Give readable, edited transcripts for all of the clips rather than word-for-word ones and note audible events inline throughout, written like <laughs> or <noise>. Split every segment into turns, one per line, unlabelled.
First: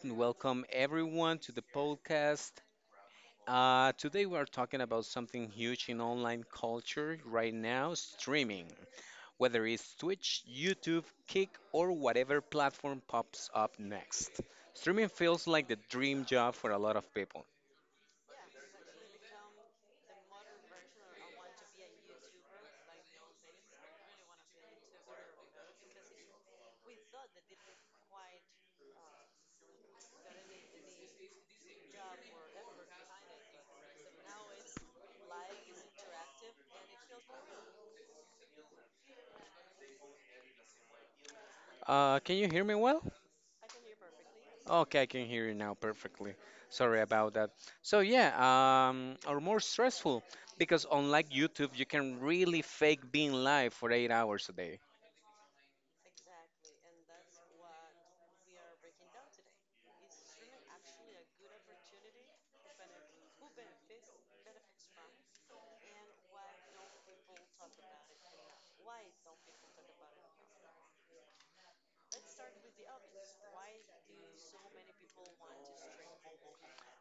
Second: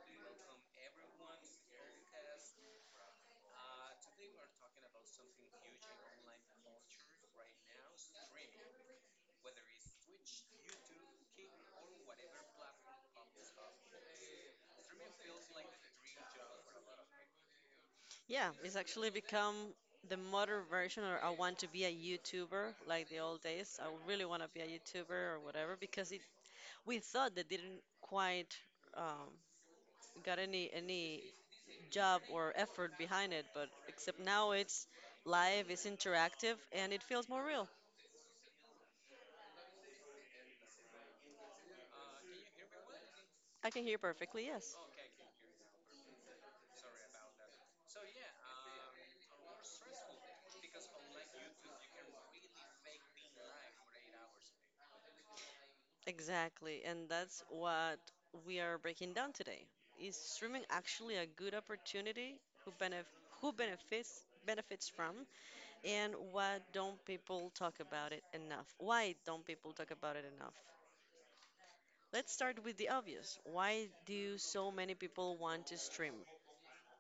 and welcome everyone to the podcast. Today we are talking about something huge in online culture right now streaming, whether it's Twitch, YouTube, Kick, or whatever platform pops up next. Streaming feels like the dream job for a lot of people.
yeah, it's actually become the modern version, or I want to be a YouTuber like the old days. I really want to be a YouTuber or whatever because it we thought that didn't quite um, got any job or effort behind it, but except now it's live, it's interactive, and it feels more real.
Can you hear me well?
I can hear perfectly, yes.
Okay, I can hear you now perfectly. Sorry about that. So yeah, or more stressful because unlike YouTube, you can really fake being live for 8 hours a day.
Exactly, and that's what we are breaking down today. Is streaming actually a good opportunity? Who benef who benefits from? And why don't people talk about it enough? Why don't people talk about it enough? Let's start with the obvious. Why do so many people want to stream?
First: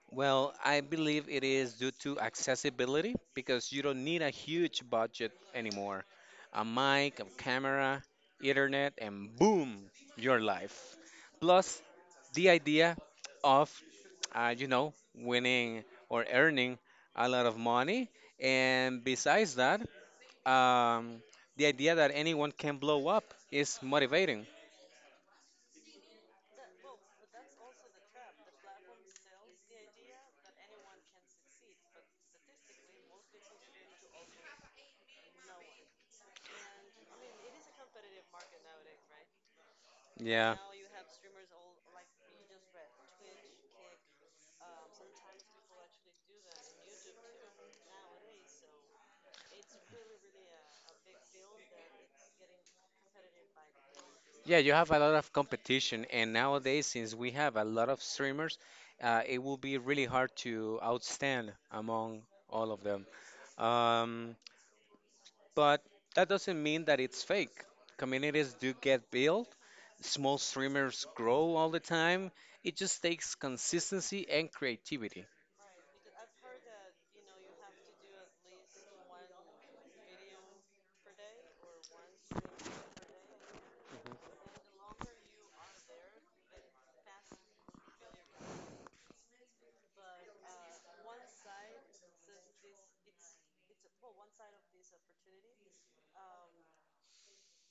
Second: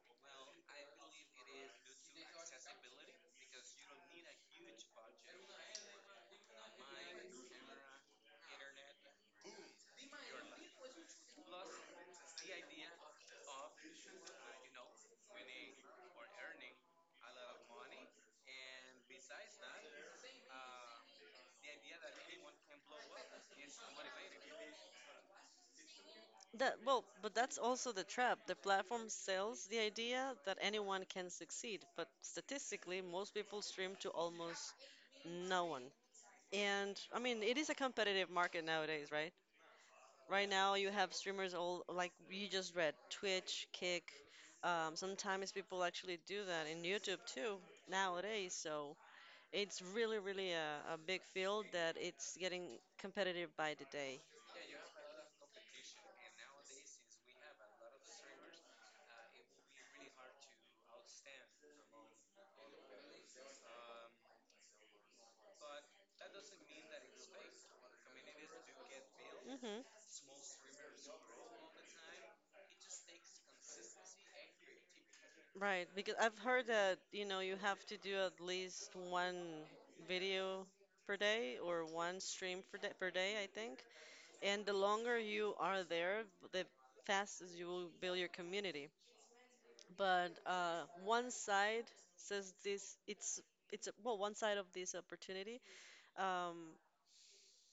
Well, I believe it is due to accessibility because you don't need a huge budget anymore. A mic, a camera, internet, and boom, your life. Plus, the idea of winning or earning a lot of money. And besides that, um, the idea that anyone can blow up is motivating.
But that's also the trap. The platform sells the idea that anyone can succeed, but statistically, most people stream to almost no one. And I mean, it is a competitive market nowadays, right? Right
Yeah.
now, you have streamers all like you just read Twitch, Kick. Sometimes people actually do that in YouTube too nowadays. So it's really a big field that it's getting competitive by the day.
Yeah, you have a lot of competition, and nowadays, since we have a lot of streamers, it will be really hard to outstand among all of them. Um, but that doesn't mean that it's fake. Communities do get built,
Hmm
small streamers grow all the time. It just takes consistency and creativity.
Right, because I've heard that you know you have to do at least one video per day or one stream per day, I think. And the longer you are there, the fastest you will build your community. But one side says this it's well one side of this opportunity um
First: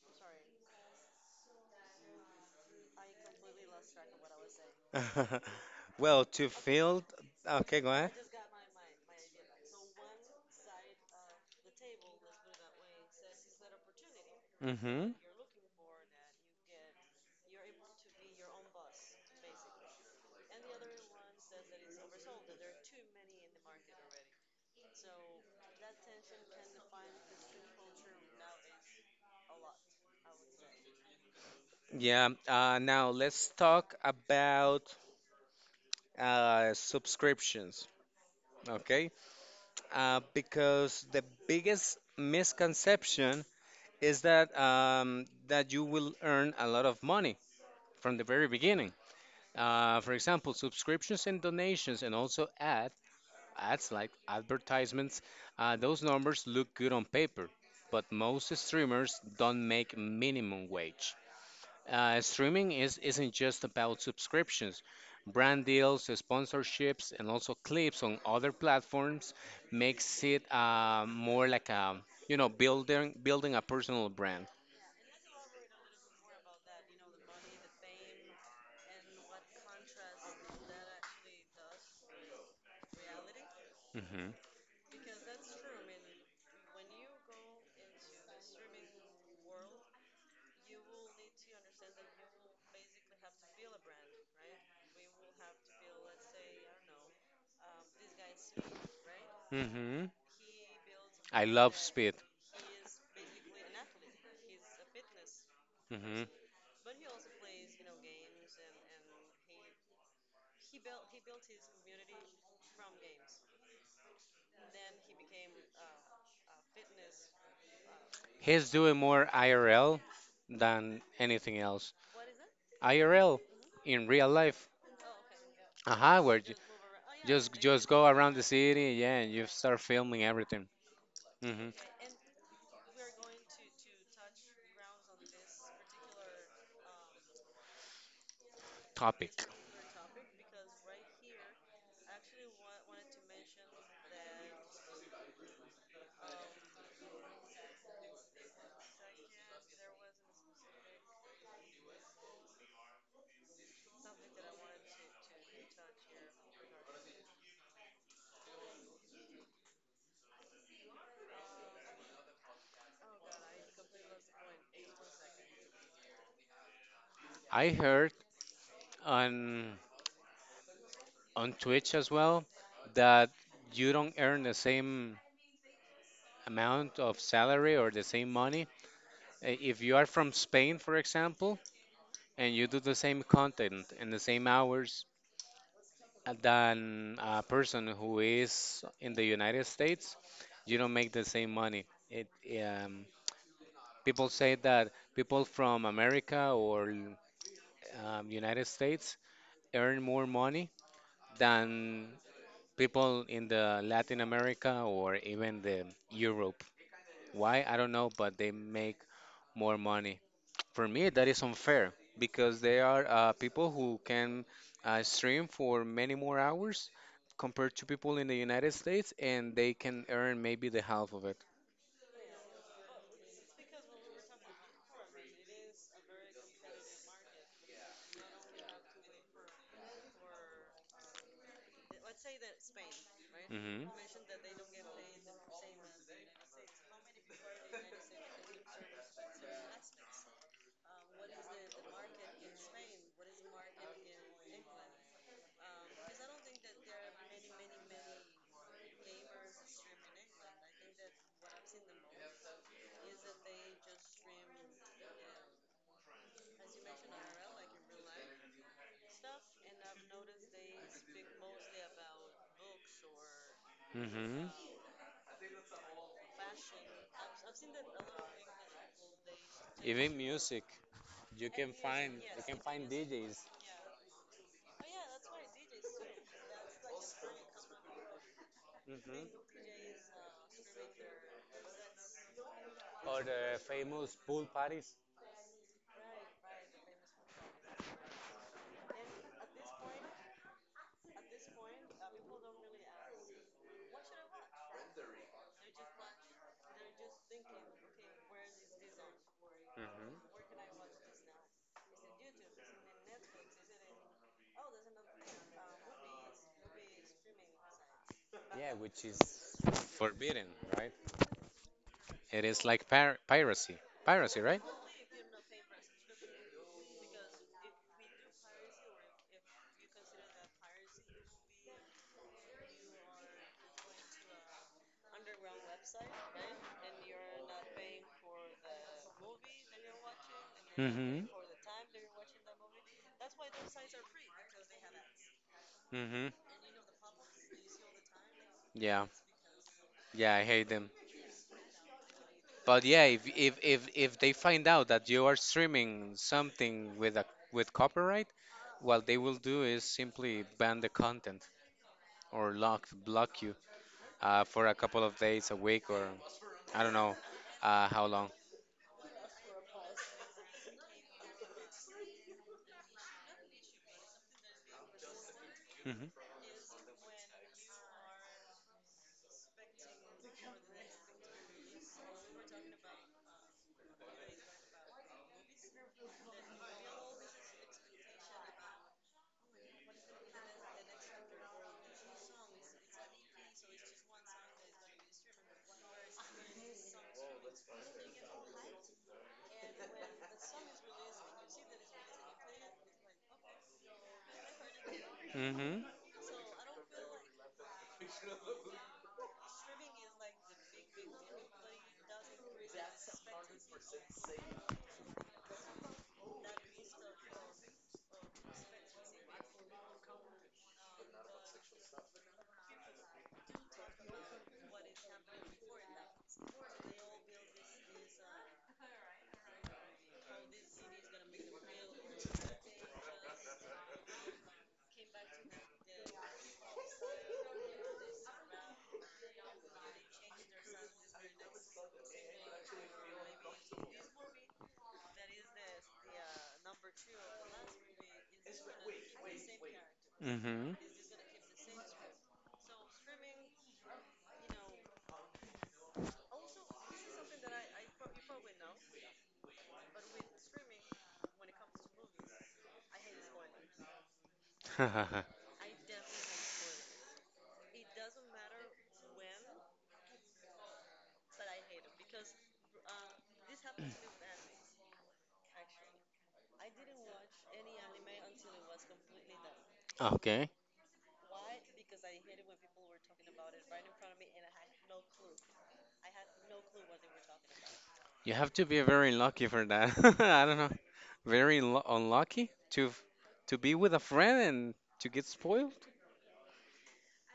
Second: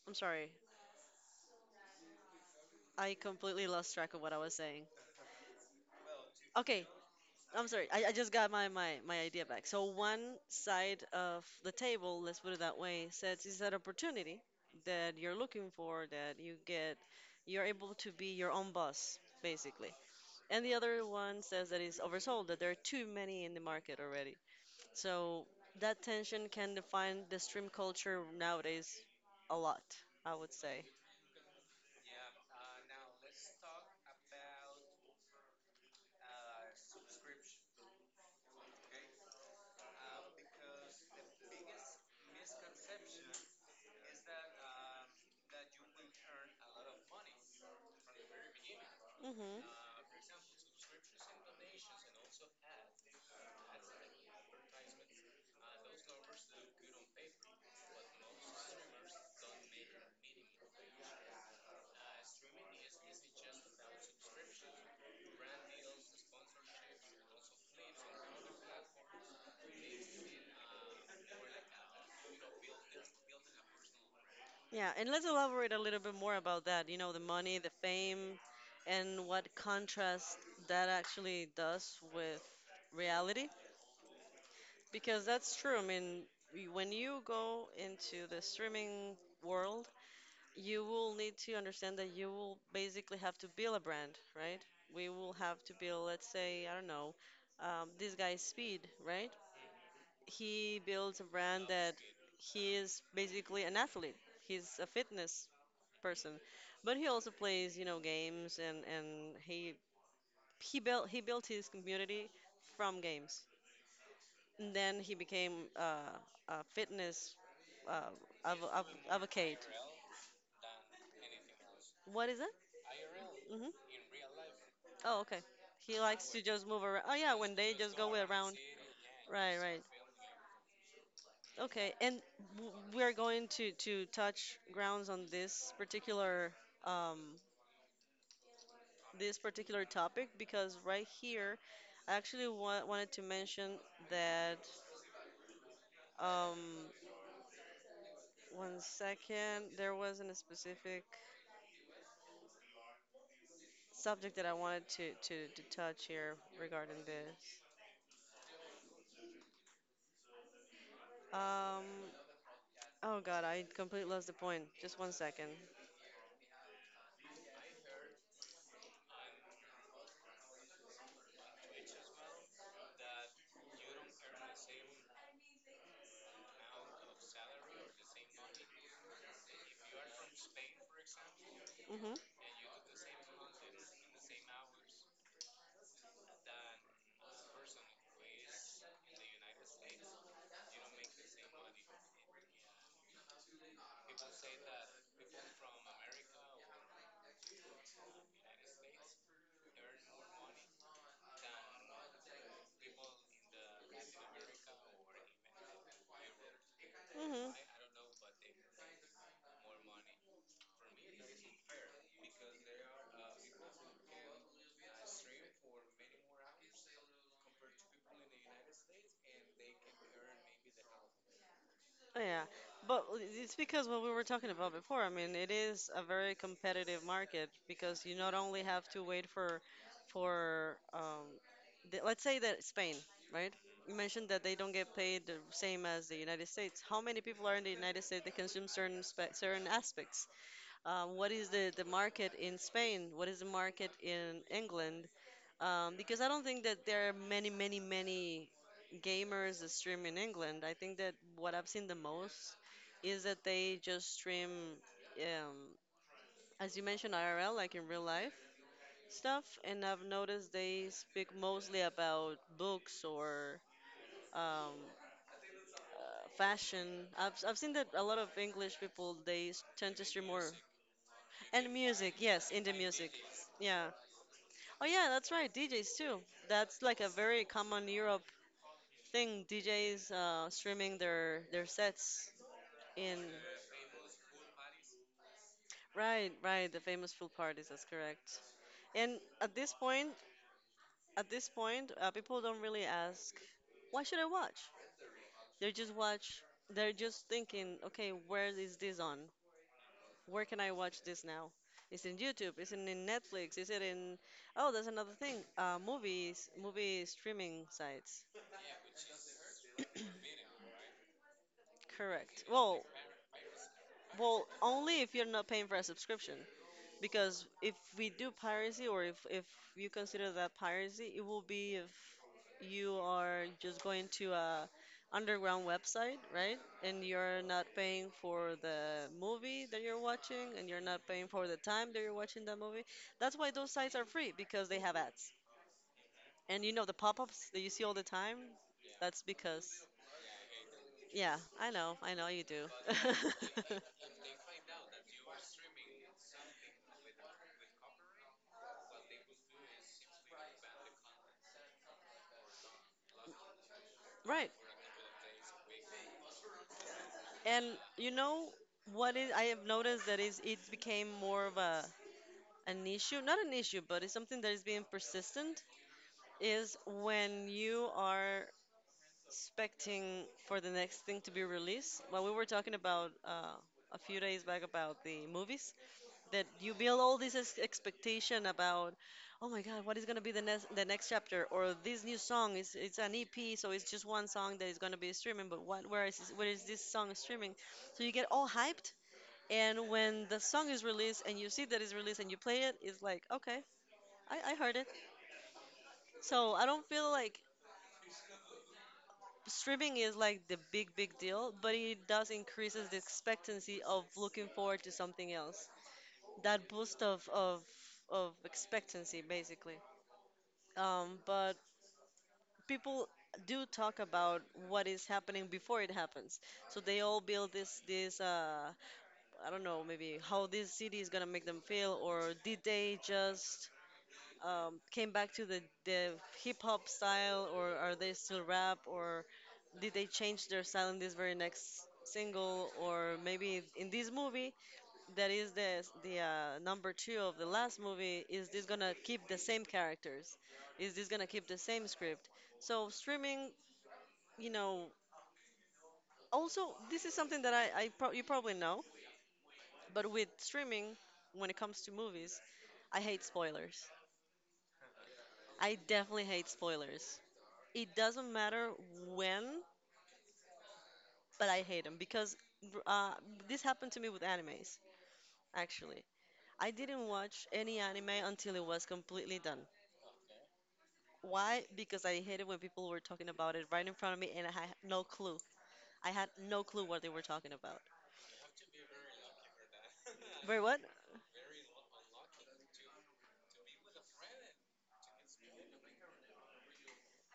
I'm sorry, I completely lost track of what I was saying.
<laughs> Well, to
Okay.
field.
I'm
Okay,
sorry,
go ahead.
I just got my idea back. So one side of the table, let's put it that way, says is that opportunity
Mm-hmm.
that you're looking for that you get, you're able to be your own boss basically, and the other one says that it's oversold, that there are too many in the market already. So that tension can define the stream culture nowadays a lot, I would say.
Yeah. Now let's talk about subscriptions. Okay. Because the biggest misconception is that you will earn a lot of money from the very beginning.
Hmm
For example, subscriptions and donations, and also ads. Ads like advertisements, those numbers look good on paper, but most streamers don't make minimum wage. Streaming isn't just about subscriptions. Brand deals, sponsorships, and also clips on other platforms makes it more like a you know building a personal brand.
Yeah, and let's elaborate a little bit more about that. You know, the money, the fame, and what contrast that actually does with reality.
Hmm
Because that's true. I mean, when you go into the streaming world, you will need to understand that you will basically have to build a brand, right? We will have to build, let's say, I don't know, this guy Speed, right?
hmm
He builds a
I
brand
love
that
Speed.
he is basically an athlete. He's a fitness
Hmm
person, but he also plays, you know, games and he built his community from games. And then he became uh, a fitness uh,
He's doing more
advocate.
IRL than anything else.
What is that?
IRL
Hmm
in real life.
Oh, okay. He
Aha,
likes
where
to
you
just move around. Oh, yeah,
just
when they
just
just
go
go
around the
around.
city, yeah, and you
Right, right.
start filming everything. Hmm
Okay, and we are going to touch grounds on um this
Topic.
particular topic because right here, I actually wanted to mention that um one second there wasn't a specific subject that I wanted to touch here regarding this. Um, oh God, I completely lost the point. Just one second.
I heard on on Twitch as well that you don't earn the same amount of salary or the same money if you are from Spain, for example,
Mm-hmm.
and you do the same content in the same hours than a person who is in the United States, you don't make the same money. It um, People say that people from America or United States earn more money than people in the Latin America or even the Europe. Why?
Mm-hmm.
I don't know, but they make more money. For me, that is unfair because there are people who can stream for many more hours compared to people in the United States, and they can earn maybe the half of it.
Oh, yeah, but it's because what we were talking about before. I mean, it is a very competitive market because you not only have to wait for let's say that Spain, right?
Mm-hmm.
You mentioned that they don't get paid the same as the United States. How many people are in the United States that consume certain spe certain aspects? What is the market in Spain, what is the market in England, because I don't think that there are many gamers that stream in England. I think that what I've seen the most is that they just stream, um, as you mentioned, IRL, like in real life stuff, and I've noticed they speak mostly about books or
Mm-hmm.
um, fashion. I've seen that a lot of English people tend to stream more.
music, you
And music, yes, indie music.
DJs
Yeah. Oh yeah, that's right. DJs too. That's like a very common Europe thing.
mm-hmm.
DJs streaming their sets in
or the famous pool parties.
right, right. The famous pool parties. That's correct. And at this point, at this point, people don't really ask, why should I watch? They just watch. They're just thinking, okay, where is this on?
Mm-hmm.
Where can I watch this now? Is it in YouTube? Is it in Netflix? Is it in— oh, there's another thing. Movie streaming sites.
Yeah, which is forbidden, right?
Correct.
It is
Well,
like piracy, piracy,
well,
right?
only if you're not paying for a subscription. Because if we do piracy, or if you consider that piracy, it will be if you are just going to a underground website, right? And you're not paying for the movie that you're watching, and you're not paying
Mm-hmm.
for the time that you're watching that movie.
it.
That's why those sites are free because they have ads.
Mm-hmm.
And you know the pop-ups that you see all the time,
Yeah.
that's because,
Yeah, I hate them.
yeah, I know you do.
But yeah, if they find out that you are streaming something with a with copyright, what they will do is simply ban the content or lock block you for
<laughs>
a couple of days, a week, or I don't know
And
how
you
long.
know what is I have noticed that is it became more of a an issue, not an issue, but it's something that is being persistent
Mm-hmm.
is when you are expecting for the next thing to be released. Well, we were talking about a few days back about the movies that you build all this expectation about, oh my God, what is gonna be the next chapter or this new song is it's an EP, so it's just one song that is gonna be streaming, but what where is this song streaming? So you get all hyped and when the song is released and you see that it's released and you play it, it's like, okay, I heard it.
Mm-hmm.
So I don't feel like streaming is like the big deal, but it does increases the expectancy of looking forward to something else. That boost of expectancy, basically. But people do talk about what is happening before it happens. So they all build this I don't know, maybe how this city is gonna make them feel, or did they just came back to the hip hop style, or are they still rap, or did they change their style in this very next single, or maybe in this movie that is the number two of the last movie? Is this gonna keep the same characters? Is this gonna keep the same script? So streaming, you know. Also, this is something that you probably know, but with streaming, when it comes to movies, I hate spoilers.
Mm-hmm.
I definitely hate spoilers. It doesn't matter when, but I hate them because uh, this happened to me with animes, actually. I didn't watch any anime until it was completely done.
<laughs> Okay.
Why? Because I hated when people were talking about it right in front of me and I had no clue. I had no clue what they were talking about.
You have to be very lucky for that. <laughs> I don't
But
know.
what?
Unlucky to to be with a friend and to get spoiled.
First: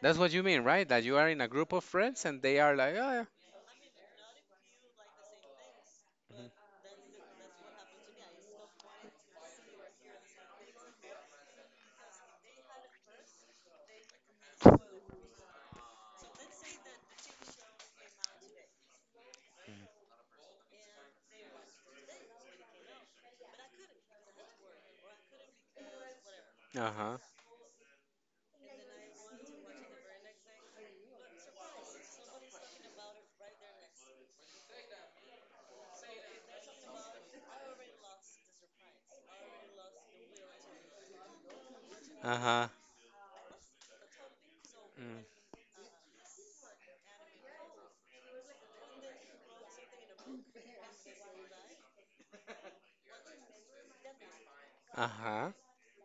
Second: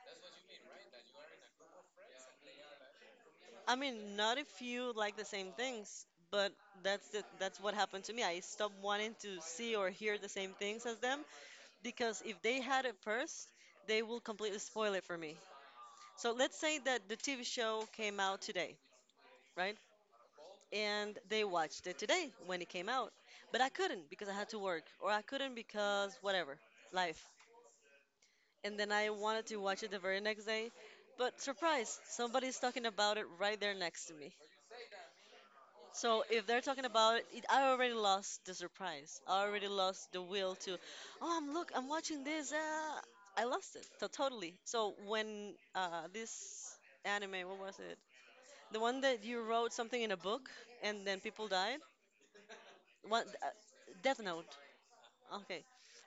That's what you mean, right? That you are in a group of friends and they are like, oh,
I mean, not if you like the same things, but that's what happened to me. I stopped wanting to see or hear the same things as them because if they had it first, they will completely spoil it for me. So let's say that the TV show came out today, right? And they watched it today when it came out. But I couldn't because I had to work, or I couldn't because whatever,
yeah. uh-huh,
life. And then I wanted to watch it the very next day. But surprise, somebody's talking about it right there next to me. So if they're talking about it, I already lost the surprise. I already lost the will to, oh, I'm watching this.
uh-huh,
I lost it so totally. So
mm,
when this anime, what was it? The one that you wrote something in a book and then people died? What? Death Note.
uh-huh,
Okay.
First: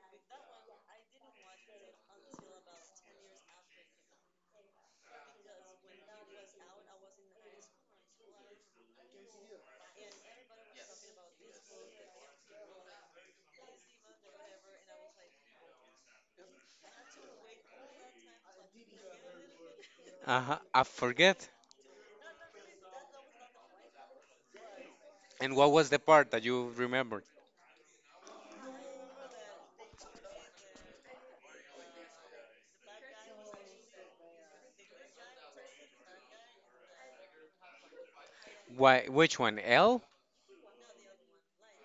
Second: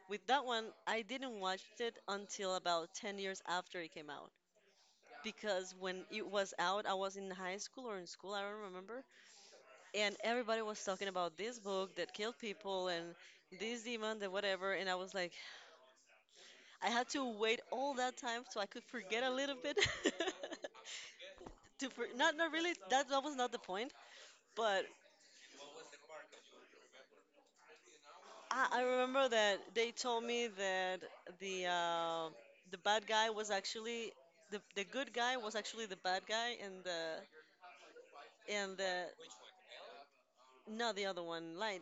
With that one, I didn't watch it until about 10 years after it came out. Because when it was out, I was in high school or in school, I don't remember. And everybody was talking about this book that killed people and this demon and whatever. And I was like, I had to wait all that time so I could forget a little bit.
uh-huh. I forget.
<laughs> Not, not really, that, that was not the point. But
And what was the part that you remembered?
I remember that they told me that the uh, the bad guy was actually the good guy was actually the bad guy and
Why?
the
Which one? L?
not the other one light.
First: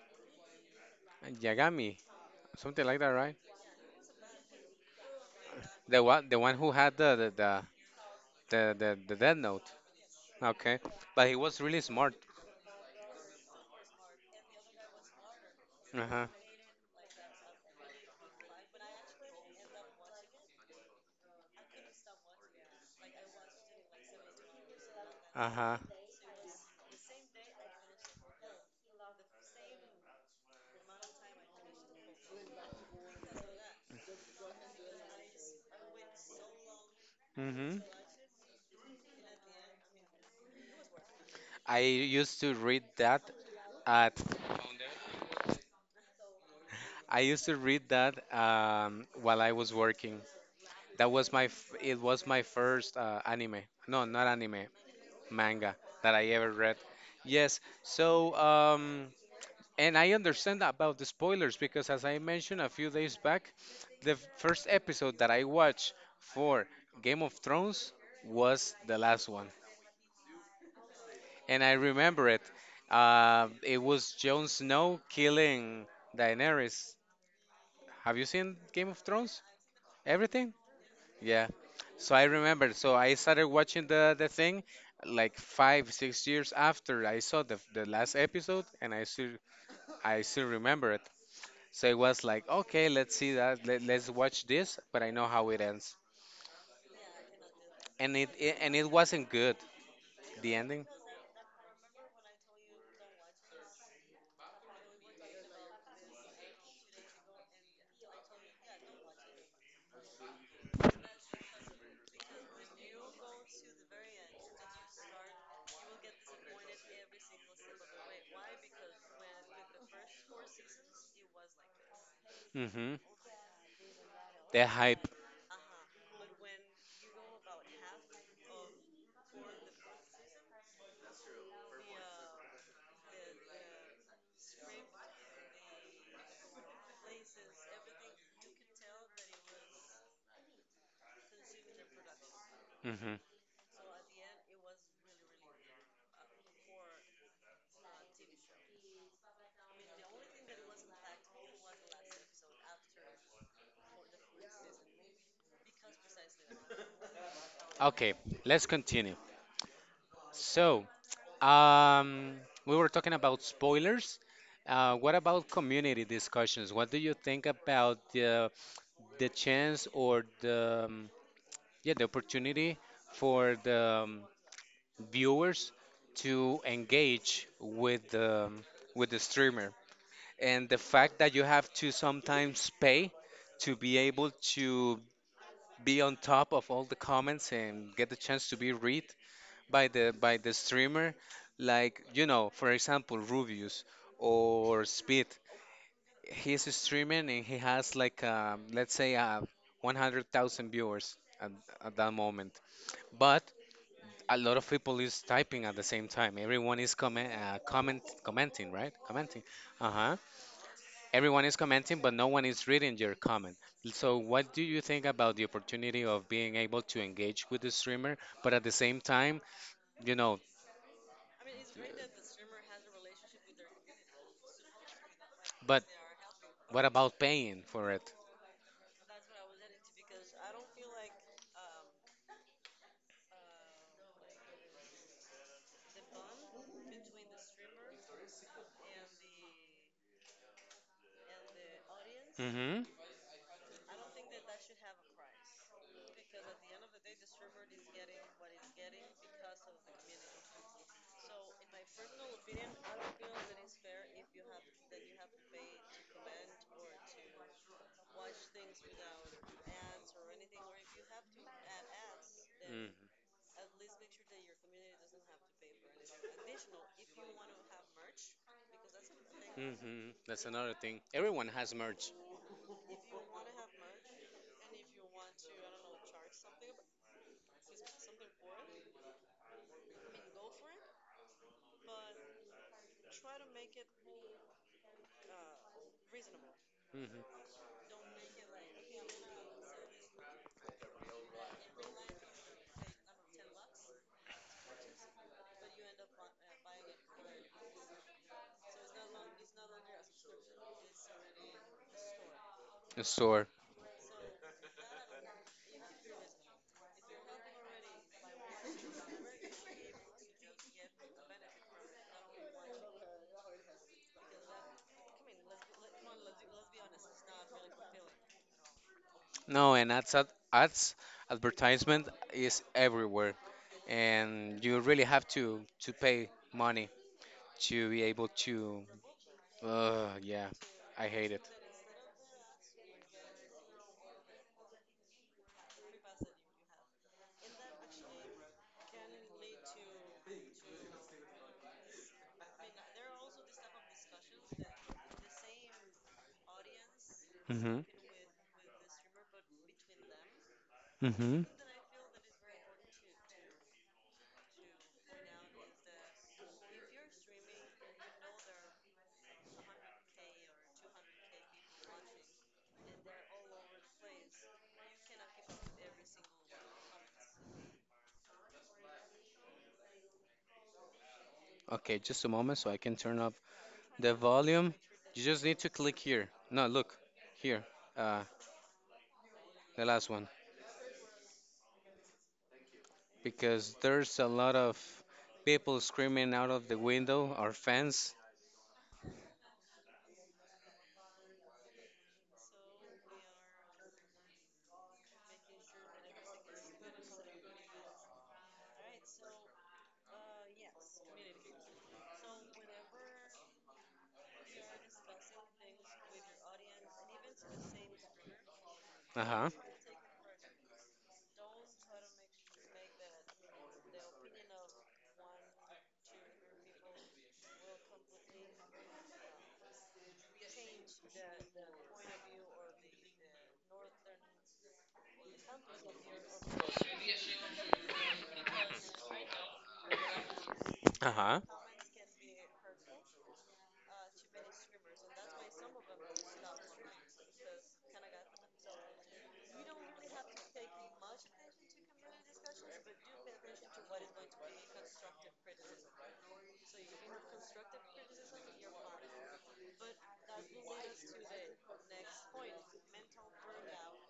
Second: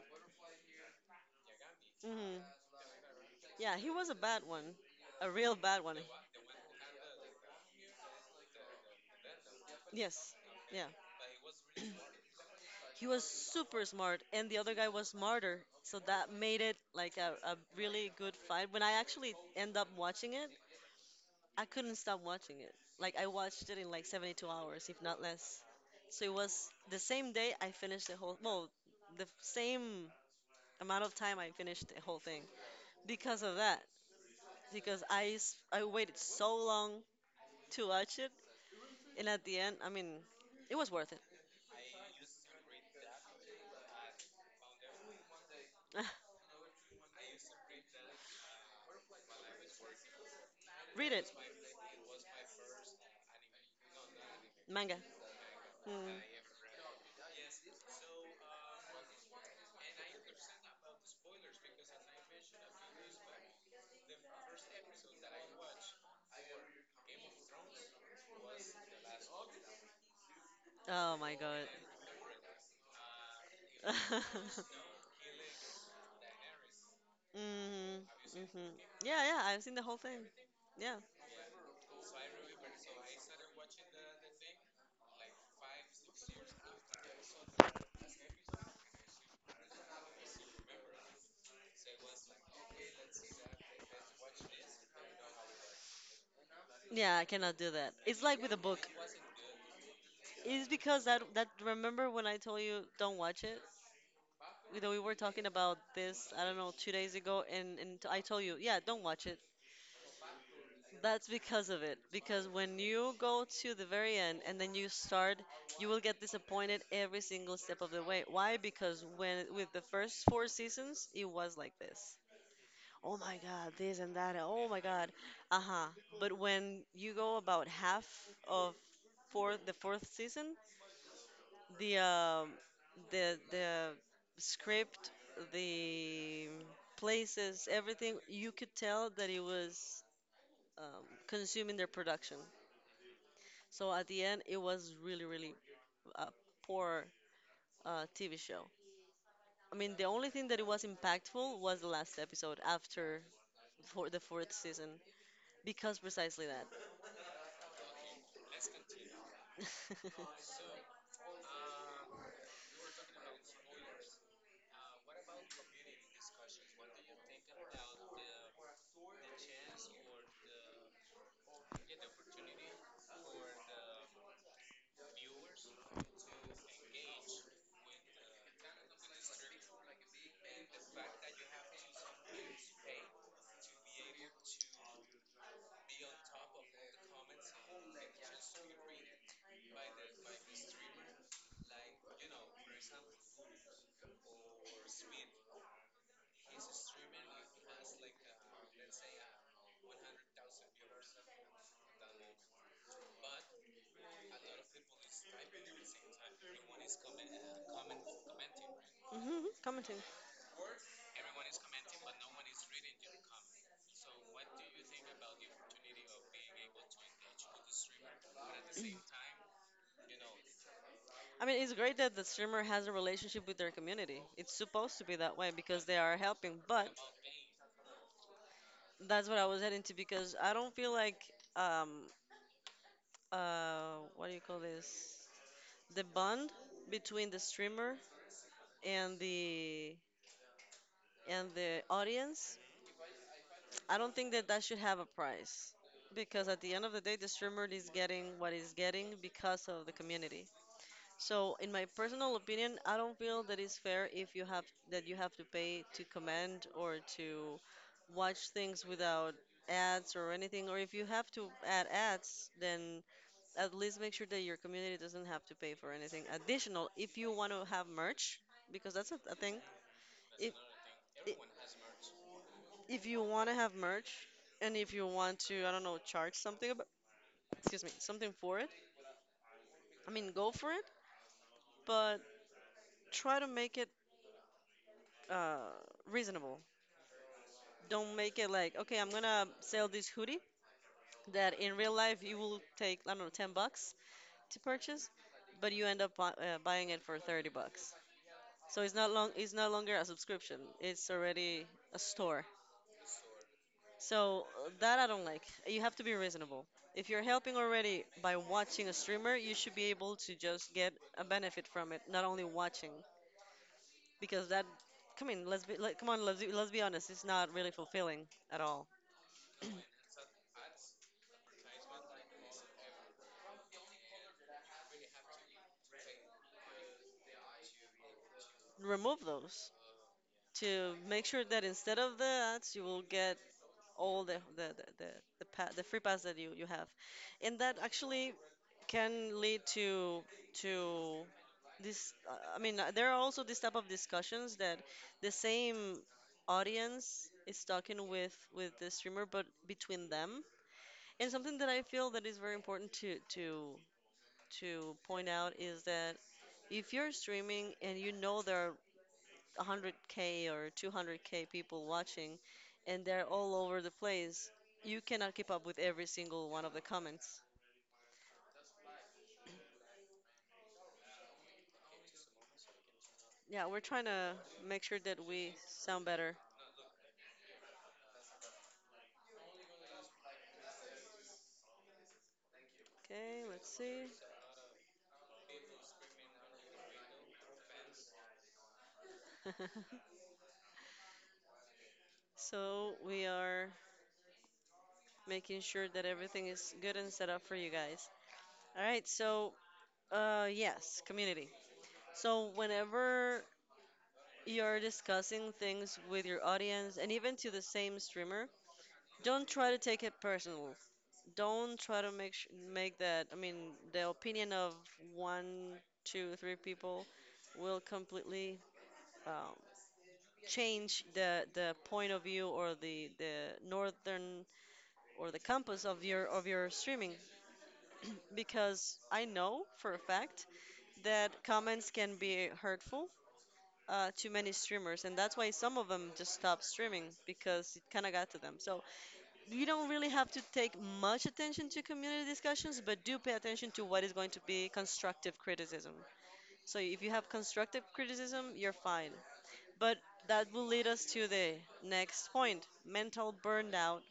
Yagami?
Hmm
Something like that, right?
Yeah, he was a bad one, a real bad one.
The one who had the Death Note.
Yes,
Okay,
yeah,
but he was really smart.
he was super smart, and the other guy was smarter, so
Uh-huh,
that made it like a really good fight. When I actually end up watching it, I couldn't stop watching it. Like I watched it in like 72 hours, if not less.
uh-huh.
So it was the same day I finished the whole, well, the same amount of time I finished the whole thing because of that. Because I waited so long
Mm-hmm.
to watch it, and at the end, I mean, it was worth it.
I used to read that at
<laughs>
I used to read that while I was working. That
Read
was
it,
my first anime. No, not anime,
manga.
manga that
Mm.
I ever read. Yes. So and I understand about the spoilers because as I mentioned a few days back, the first episode that I watched for Game of Thrones was the last one.
Oh my god.
And I remember it. It
<laughs>
was
hmm
Jon Snow killing Daenerys. Have you seen
hmm
Game of
Yeah,
Thrones?
yeah, I've seen the whole thing.
Everything?
Yeah.
Yeah. So I remember. So I started watching the thing like 5, 6 years after I saw the last episode, and I still remember it. So it was like, okay, let's see that. Let's watch this, but I know how it ends.
Yeah, I cannot do that.
And
It's
it,
like with a
it and
book.
it wasn't good. The
It's
ending.
because that remember when I told you don't watch it? You know, we were talking about this, I don't know, 2 days ago, and, I told you, yeah, don't watch it. That's because of it. Because when you go to the very end and then you start, you will get disappointed every single step of the way. Why? Because when with the first four seasons, it was like this.
Mm-hmm.
Oh my God, this and that.
The
Oh my
hype.
God. Uh-huh. But when you go about half of fourth, the fourth season, the um, the script, the places, everything, you could tell that it was consuming their production.
Mm-hmm.
So at the end, it was really, really a poor TV show. I mean, the only thing that it was impactful was the last episode after for the fourth season, because precisely that.
Okay, let's continue.
<laughs>
So Um, we were talking about spoilers. What about community discussions? What do you think about the chance or the yeah the opportunity for the viewers to engage with the with the streamer and the fact that you have to sometimes pay to be able to be on top of all the comments and get the chance to be read by the streamer, like you know, for example, Rubius or Speed. He's streaming and he has like let's say 100,000 viewers at that moment, but a lot of people is typing at the same time, everyone is commenting, right, commenting
Mhm, commenting.
uh-huh. Everyone is commenting, but no one is reading your comment. So what do you think about the opportunity of being able to engage with the streamer but at the same time, you know,
I mean, it's great that the streamer has a relationship with their community. It's supposed to be that way
but
because they are helping.
what
But
about paying for it?
that's what I was heading to because I don't feel like um what do you call this? The bond between the streamer and the audience.
Mm-hmm.
I don't think that that should have a price because at the end of the day, the streamer is getting what he's getting because of the community. So, in my personal opinion, I don't feel that it's fair if you have that you have to pay to comment or to watch things without ads or anything. Or if you have to add ads, then at least make sure that your community doesn't have to pay for anything additional. If you want to have merch, because that's a thing.
Mm-hmm. That's
If
another thing.
i-
Everyone has merch.
if you want to have merch and if you want to, I don't know, charge something about, excuse me, something for it. I mean, go for it, but try to make it uh, reasonable.
Mm-hmm.
Don't make it like, okay, I'm gonna sell this hoodie that in real life you will take, I don't know, 10 bucks to purchase, but you end up buying it for 30 bucks. So it's no longer a subscription. It's already a store.
Store.
So that I don't like. You have to be reasonable. If you're helping already by watching a streamer, you should be able to just get a benefit from it, not only watching, because that, come on, let's be honest, it's not really fulfilling at all.
No, and ads advertisement is everywhere, and you really have to pay money to be able to.
Remove those.
Yeah,
To
I
make
hate it.
sure that instead of the ads, you will get all the free pass that you have, and that actually can lead to this. I mean, there are also this type of discussions that the same audience is
Mm-hmm.
talking with the streamer, but between them. And
Mm-hmm.
something that I feel that is very important to to point out is that if you're streaming and you know there are 100k or 200k people watching and they're all over the place you cannot keep up with every single one of the comments.
Okay, just a moment so I can turn up
Yeah, we're trying
the
to
volume,
make sure that
you just
we
need to click
sound
here.
better.
No, look here, uh, the last one,
Okay, let's
because
see.
there's a lot of people screaming out of the window, or fans.
<laughs> So we are making sure that everything is good and set up for you guys. All right, so yes, community. So whenever you're discussing things with your audience and even to the same streamer,
Uh
don't
huh.
try to take it personal, don't try to make sh- make that. I mean, the opinion of one, two, three people will completely um, change the point of view or the northern or the compass of your streaming, <clears throat> because I know for a fact
Uh
that
huh.
comments can be hurtful. To many streamers, and that's why some of them just stopped streaming because it kind of got to them. So, you don't really have to take much attention to community discussions, but do pay attention to what is going to be constructive criticism. So if you have constructive criticism, you're fine. But that will lead us to the next point, mental burnout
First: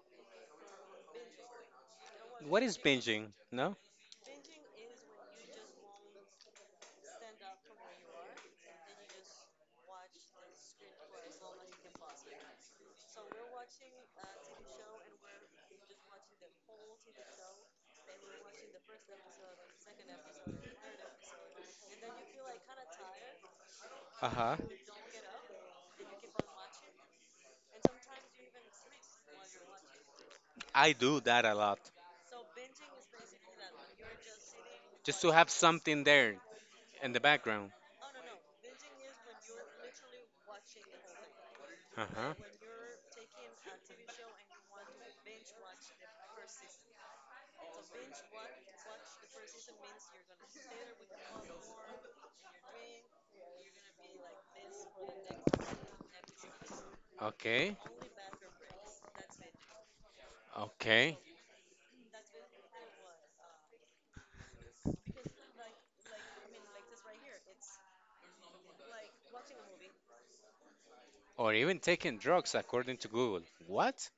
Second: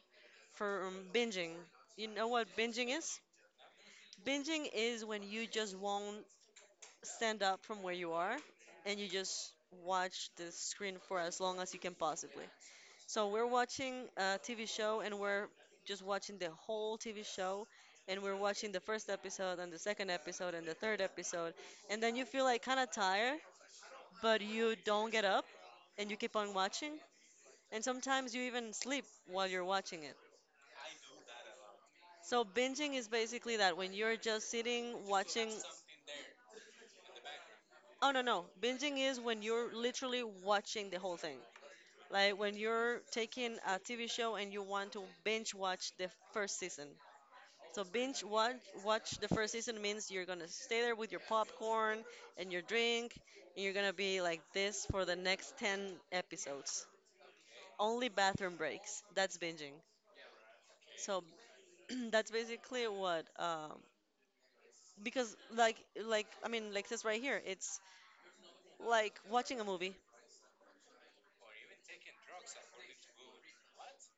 from binging. You know what
What is
binging is?
binging? No?
Binging is when you just won't stand up from where you are and you just watch the screen for as long as you can possibly. So we're watching a TV show and we're just watching the whole TV show and we're watching the first episode and the second episode and the third episode and then you feel like kind of tired
Uh
but
huh.
you don't get up and you keep on watching and sometimes you even sleep while you're watching it.
I do that a lot.
So binging is basically that, when you're just sitting
Just to
watching.
have something there in the background.
Oh no no, binging is when you're literally watching the whole thing.
Uh huh.
Like when you're taking a TV show and you want to binge watch the first season. So binge watch watch the first season means you're gonna stay there with your popcorn and your drink, and you're gonna be like this for the next 10 episodes.
Okay.
Only bathroom breaks. That's binging.
Okay.
So <clears throat> that's basically what. Because I mean like this right here, it's like watching a movie.
Or even taking drugs according to Google. What?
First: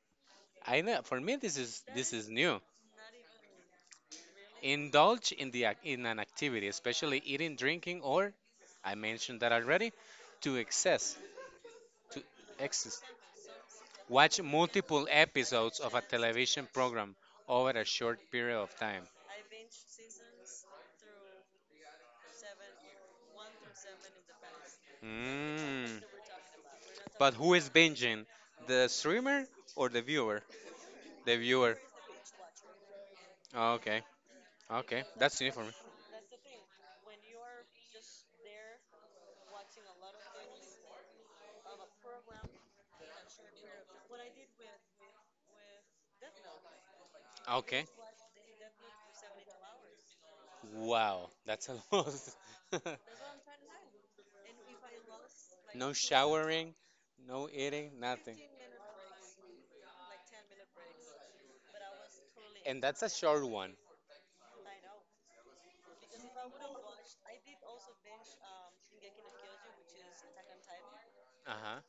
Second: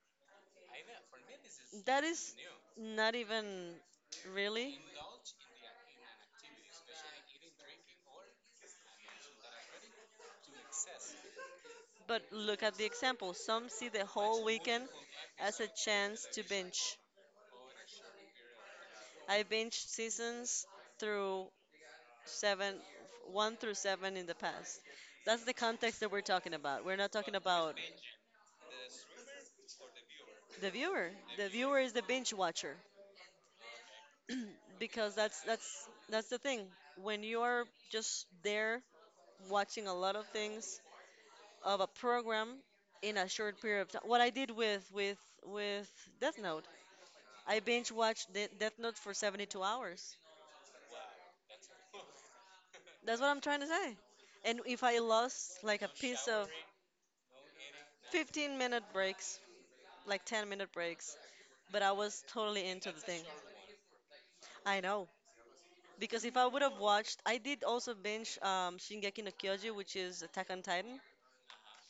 I know for me
That
this is
is
new.
not even really.
Indulge in in an activity, especially eating, drinking, or I mentioned that already, to excess, to
But look at the
excess.
example. Some see the
Watch
whole weekend
multiple
as a
episodes of a
chance to
television
binge.
program over a short period of time.
I binged seasons through seven, one through seven in the past. That's the
Mm.
context that we're talking about. We're not
But
talking
who is
about
binging? The streamer or the viewer?
the viewer.
The
The
viewer.
viewer is the binge watcher
Okay. Okay.
because
That's new for me.
that's the thing. When you are just there watching a lot of things of a program in a short period of time, what I did with Death Note, I
Okay.
binge watched Death Note for 72 hours.
Wow, that's a <laughs> lot.
That's what I'm trying to say. And if I lost like a
No
piece of
showering, no eating, nothing.
15-minute breaks, like 10-minute breaks, but I was totally
And
into the
that's a
thing.
short one.
I know. Because if I would have watched, I did also binge Shingeki no Kyoji, which is Attack on Titan.
Uh huh.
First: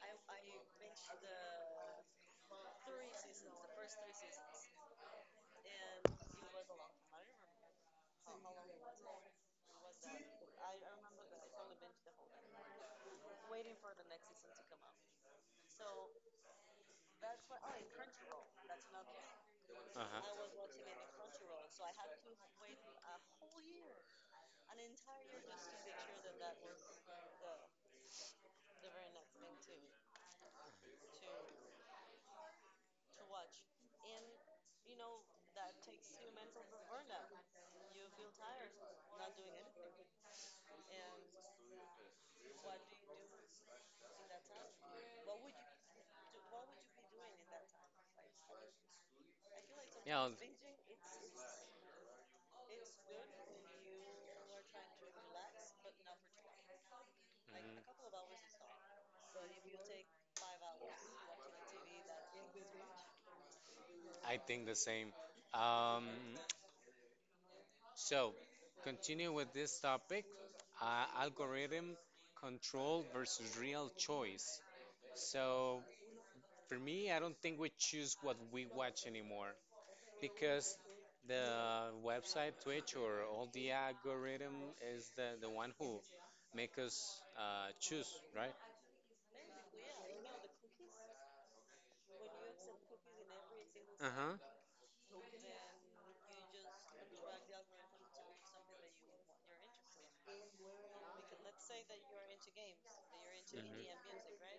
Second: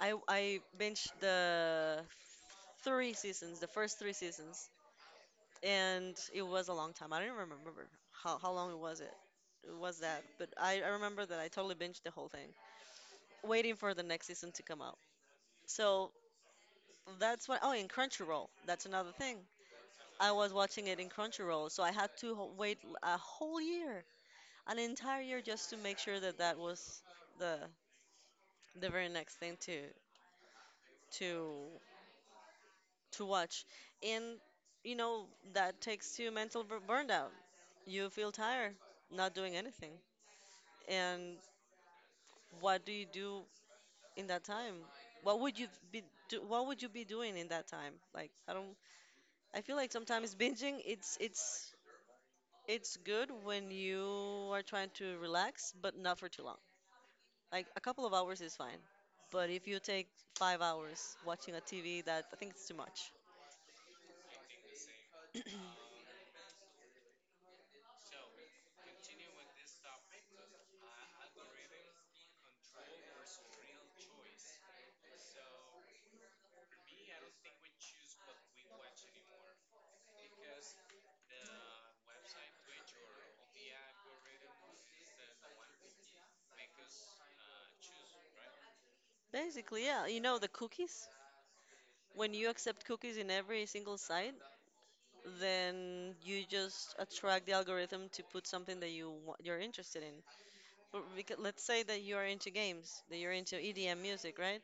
I binged the 3 seasons, the first 3 seasons, and it was a long time. I don't even remember how long it it was that, but I remember that I totally binged the whole thing, waiting for the next season to come out. So that's what. Oh, and Crunchyroll, that's another thing.
Uh huh.
I was watching it in Crunchyroll, so I had to wait a whole year, an entire year, just to make sure that that was the the very next thing to to watch. And you know that takes you mental burnout. You feel tired, not doing anything. And what do you do in that time? What would you be What would you be doing in that time? Like I don't. I feel like
Yeah.
sometimes
Mhm.
binging it's good when you are trying to relax, but not for too long. Like a couple of hours is fine. But if you take 5 hours watching a TV, that I think it's too much.
I think the same.
<clears throat>
Um, so, Continue with this topic algorithm control versus real choice. So for me, I don't think we choose what we watch anymore because the website, Twitch, or all the algorithm is the one who make us choose, right?
Basically, yeah, you know the cookies. When you accept cookies in every single
Uh
site,
huh.
then you just attract the algorithm to put something that you're interested in. But let's say that you are into games, that you're into EDM music, right?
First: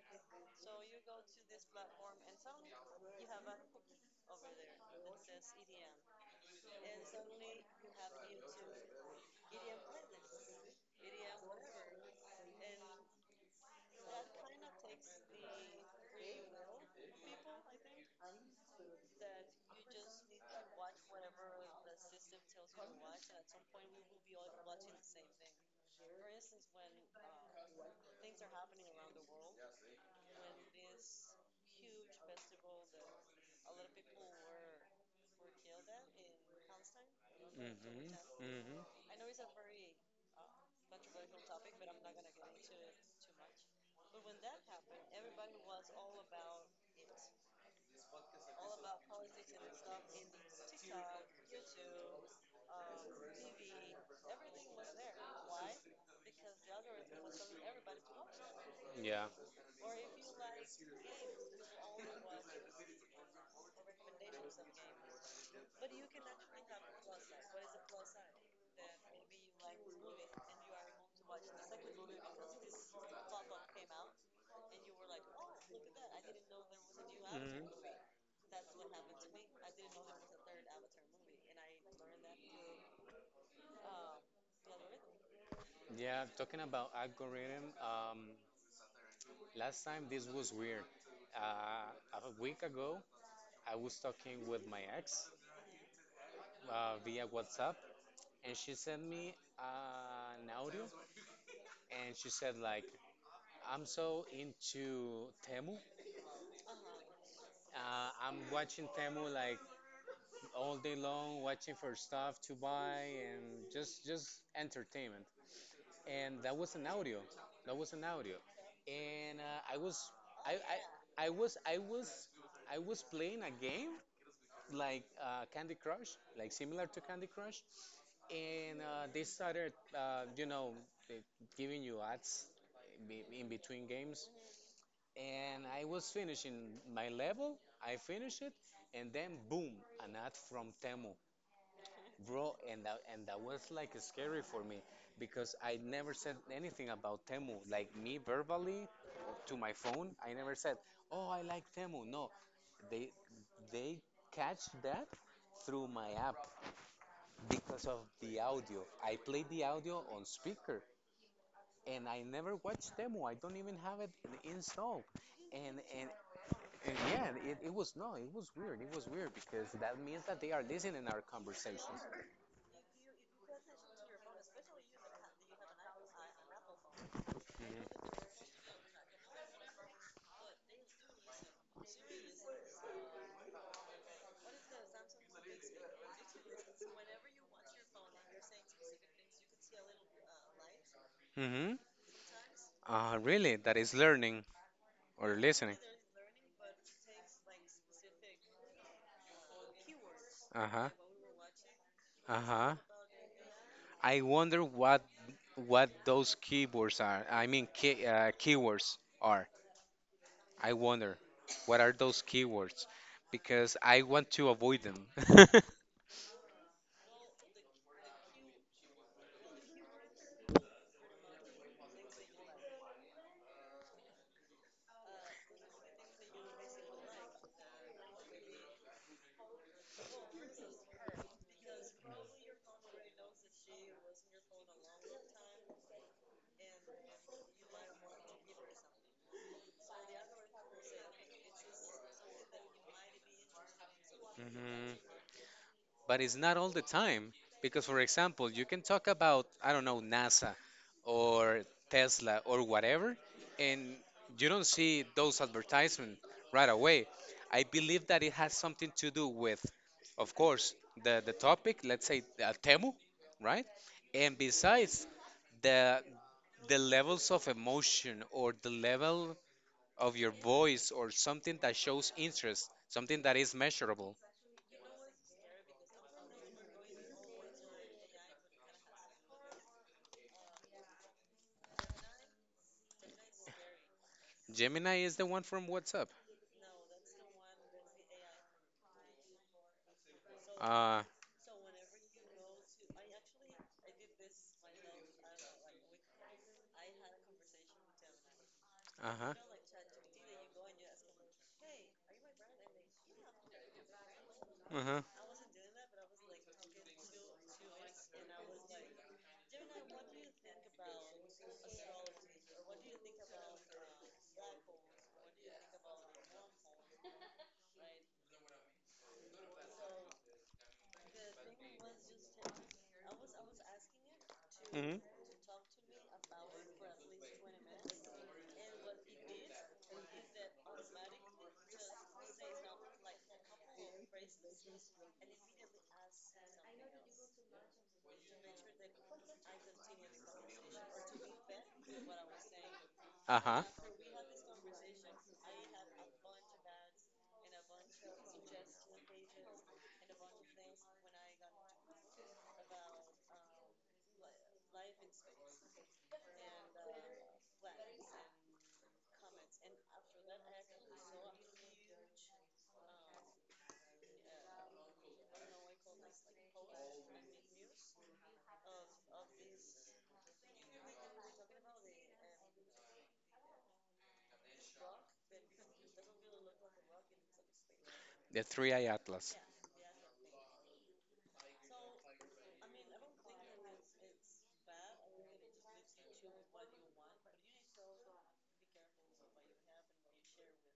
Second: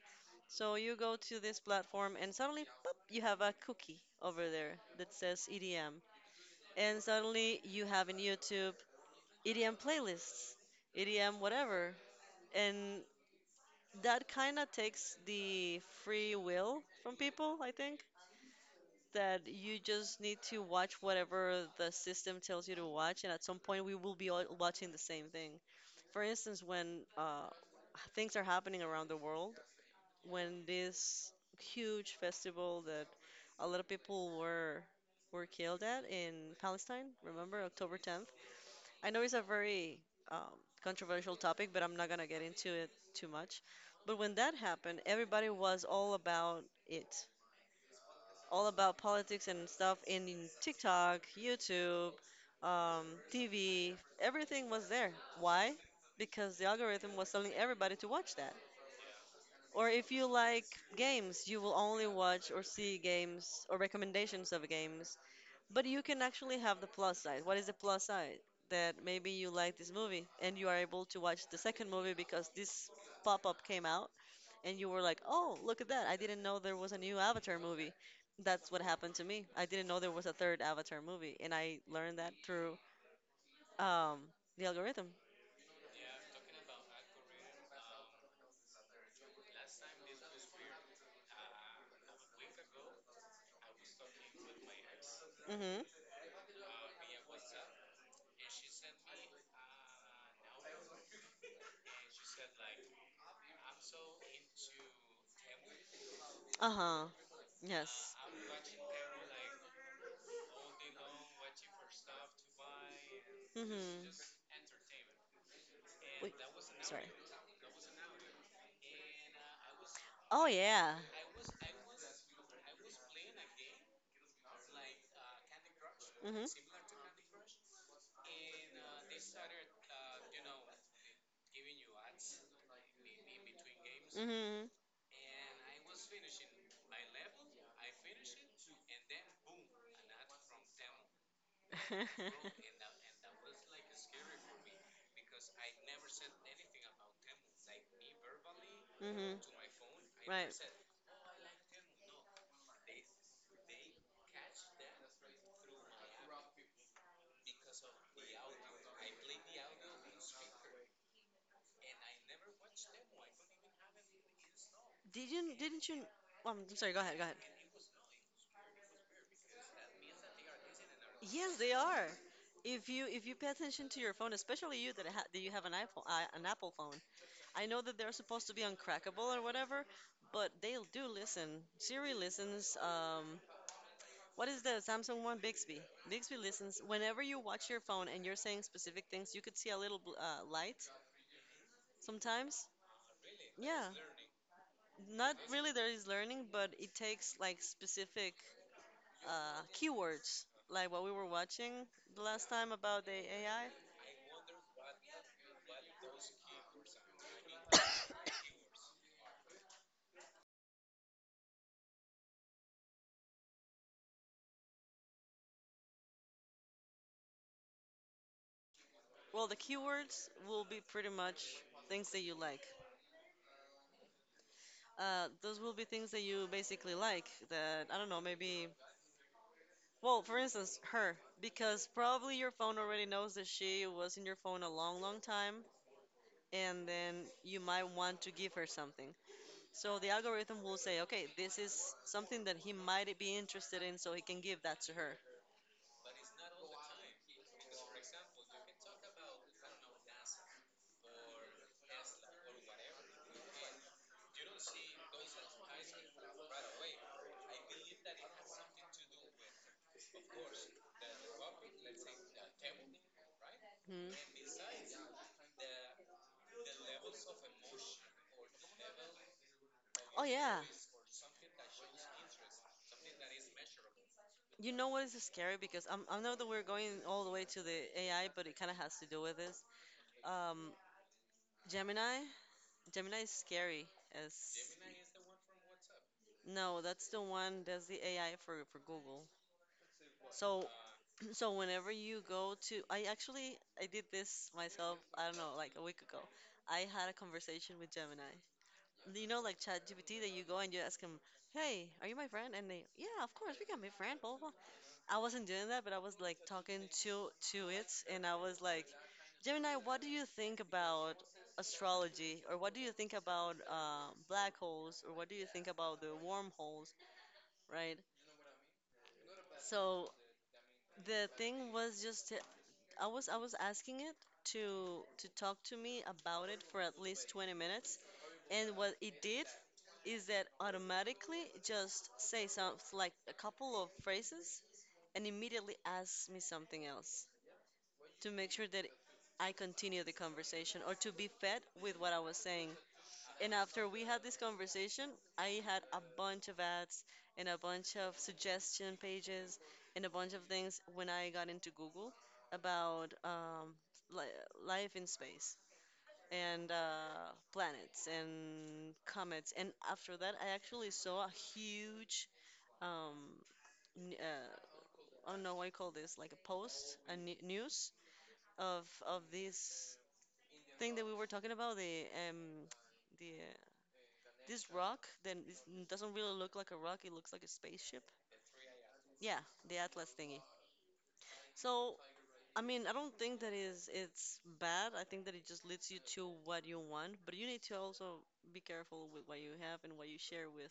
So you go to this platform and suddenly, pop, you have a cookie over there that says EDM, and suddenly you have in YouTube EDM playlists, EDM whatever, and that kind of takes the free will from people, I think. That you just need to watch whatever the system tells you to watch, and at some point we will be all watching the same thing. For instance, when things are happening around the world, when this huge festival that a lot of people were killed at in Palestine, remember October
Mhm.
10th.
Mhm.
I know it's a very controversial topic, but I'm not gonna get into it too much. But when that happened, everybody was all about it, all about politics and stuff in TikTok, YouTube, um, TV. Everything was there. Why? Because the algorithm was telling everybody to watch that.
Yeah.
Or if you like games, you will only watch or see games or recommendations of games but you can actually have the plus side. What is the plus side? That maybe you like this movie and you are able to watch the second movie because this pop-up came out and you were like, "Oh, look at that. I didn't know there was a new Avatar
Mhm.
movie." That's what happened to me. I didn't know there was a third Avatar movie and I learned that through um, the algorithm.
Yeah, talking about algorithm, last time this was weird. Uh, a week ago, I was talking with my ex,
Mm-hmm.
via WhatsApp, and she sent me an audio, and she said like, "I'm so into Temu.
Uh-huh. Yes.
I'm watching Temu like all day long, watching for stuff to buy and just
Mm-hmm.
just entertainment."
Wait,
And that was an
sorry.
audio. That was an audio, and I was
Oh
I,
yeah.
I was I was I was playing a game like Candy Crush,
Mm-hmm.
like similar to Candy Crush, and they started, you know, they giving you ads in between games.
Mm-hmm.
And I was finishing my level, I finished it, and then boom, an ad from Temu, bro, and
<laughs>
that was like scary for me because I never said anything about Temu, like me verbally
Mm-hmm.
to my phone. I
Right.
never said, "Oh, I like Temu." No, they they catch that through my app because of the audio. I played the audio on speaker and I never watched demo. I don't even have it installed.
Didn't
And
didn't you?
and,
I'm sorry.
and
Go ahead. Go
yeah,
ahead.
it was no, it was weird. It was weird because that means that they are listening our
Yes, they
conversations.
are. If you pay attention to your phone, especially you that ha that you have an iPhone, an Apple phone. I know that they're supposed to be uncrackable or whatever, but they do listen. Siri listens. What is the Samsung one? Bixby. Bixby listens. Whenever you watch your phone and you're saying specific things, you could see a little light
Mm-hmm. Mm-hmm.
sometimes.
Really? That
Yeah,
is learning or
not really
listening.
there is learning, but it takes like specific keywords,
Uh-huh.
like what we were watching the last time
Uh-huh.
about the AI.
I wonder what those keywords are. I mean, keywords are. I wonder what are those keywords because I want to avoid them. <laughs>
Well, the keywords will be pretty much things that you like. Those will be things that you basically like. That I don't know, maybe. Well, for instance, her, because probably your phone already knows that she was in your phone a long, long time, and then you might want to give her something. So the algorithm will say, okay, this is something that he might be interested in, so he can give that to
Mhm.
her.
But it's not all the time because, for example, you can talk about, I don't know, NASA or Tesla or whatever, and you don't see those advertisements right away. I believe that it has something to do with, of course, the topic, let's say, Temu, right,
Hmm.
and besides the the levels of emotion or the level of
Oh
your
yeah,
voice or something that shows interest, something that is measurable.
you know what is scary? Because I know that we're going all the way to the AI, but it kind of has to do with this. Um, Gemini, Gemini is scary as
Gemini is the one from WhatsApp.
no, that's the one that's the AI for Google. So
Uh,
<clears throat> so whenever you go to, I actually I did this myself. I don't know, like a week ago. I had a conversation with Gemini. You
uh-huh.
know, like ChatGPT, that you go and you ask him, "Hey, are you my friend?" And they, "Yeah, of course, we can be friends. Blah blah
Uh-huh.
blah." I wasn't doing that, but I was like talking to it, and I was like, Gemini, what do you think about astrology, or what do you think about black holes, or what do you think about the wormholes, right? So the thing was just, I was asking it to
hmm
to talk to me about it for at least 20 minutes, and what it did is that automatically just say some like a couple of phrases and immediately asks me something else, to make sure that I continue the conversation or to be fed with what I was saying. And
Uh-huh.
after we had this conversation, I had a bunch of ads and a bunch of suggestion pages and a bunch of things when I got into Google about li life in space and planets and comets. And after that, I actually saw a huge, um, n- uh, I don't know what you call this, like a post, a n news of this thing that we were talking about, the this rock that doesn't really look like a rock; it looks like a spaceship.
The three eye atlas.
Yeah, the Atlas thingy. So, I mean, I don't think that is it's bad. I think that it just leads you to what you want, but you need to also be careful with what you have and what you share with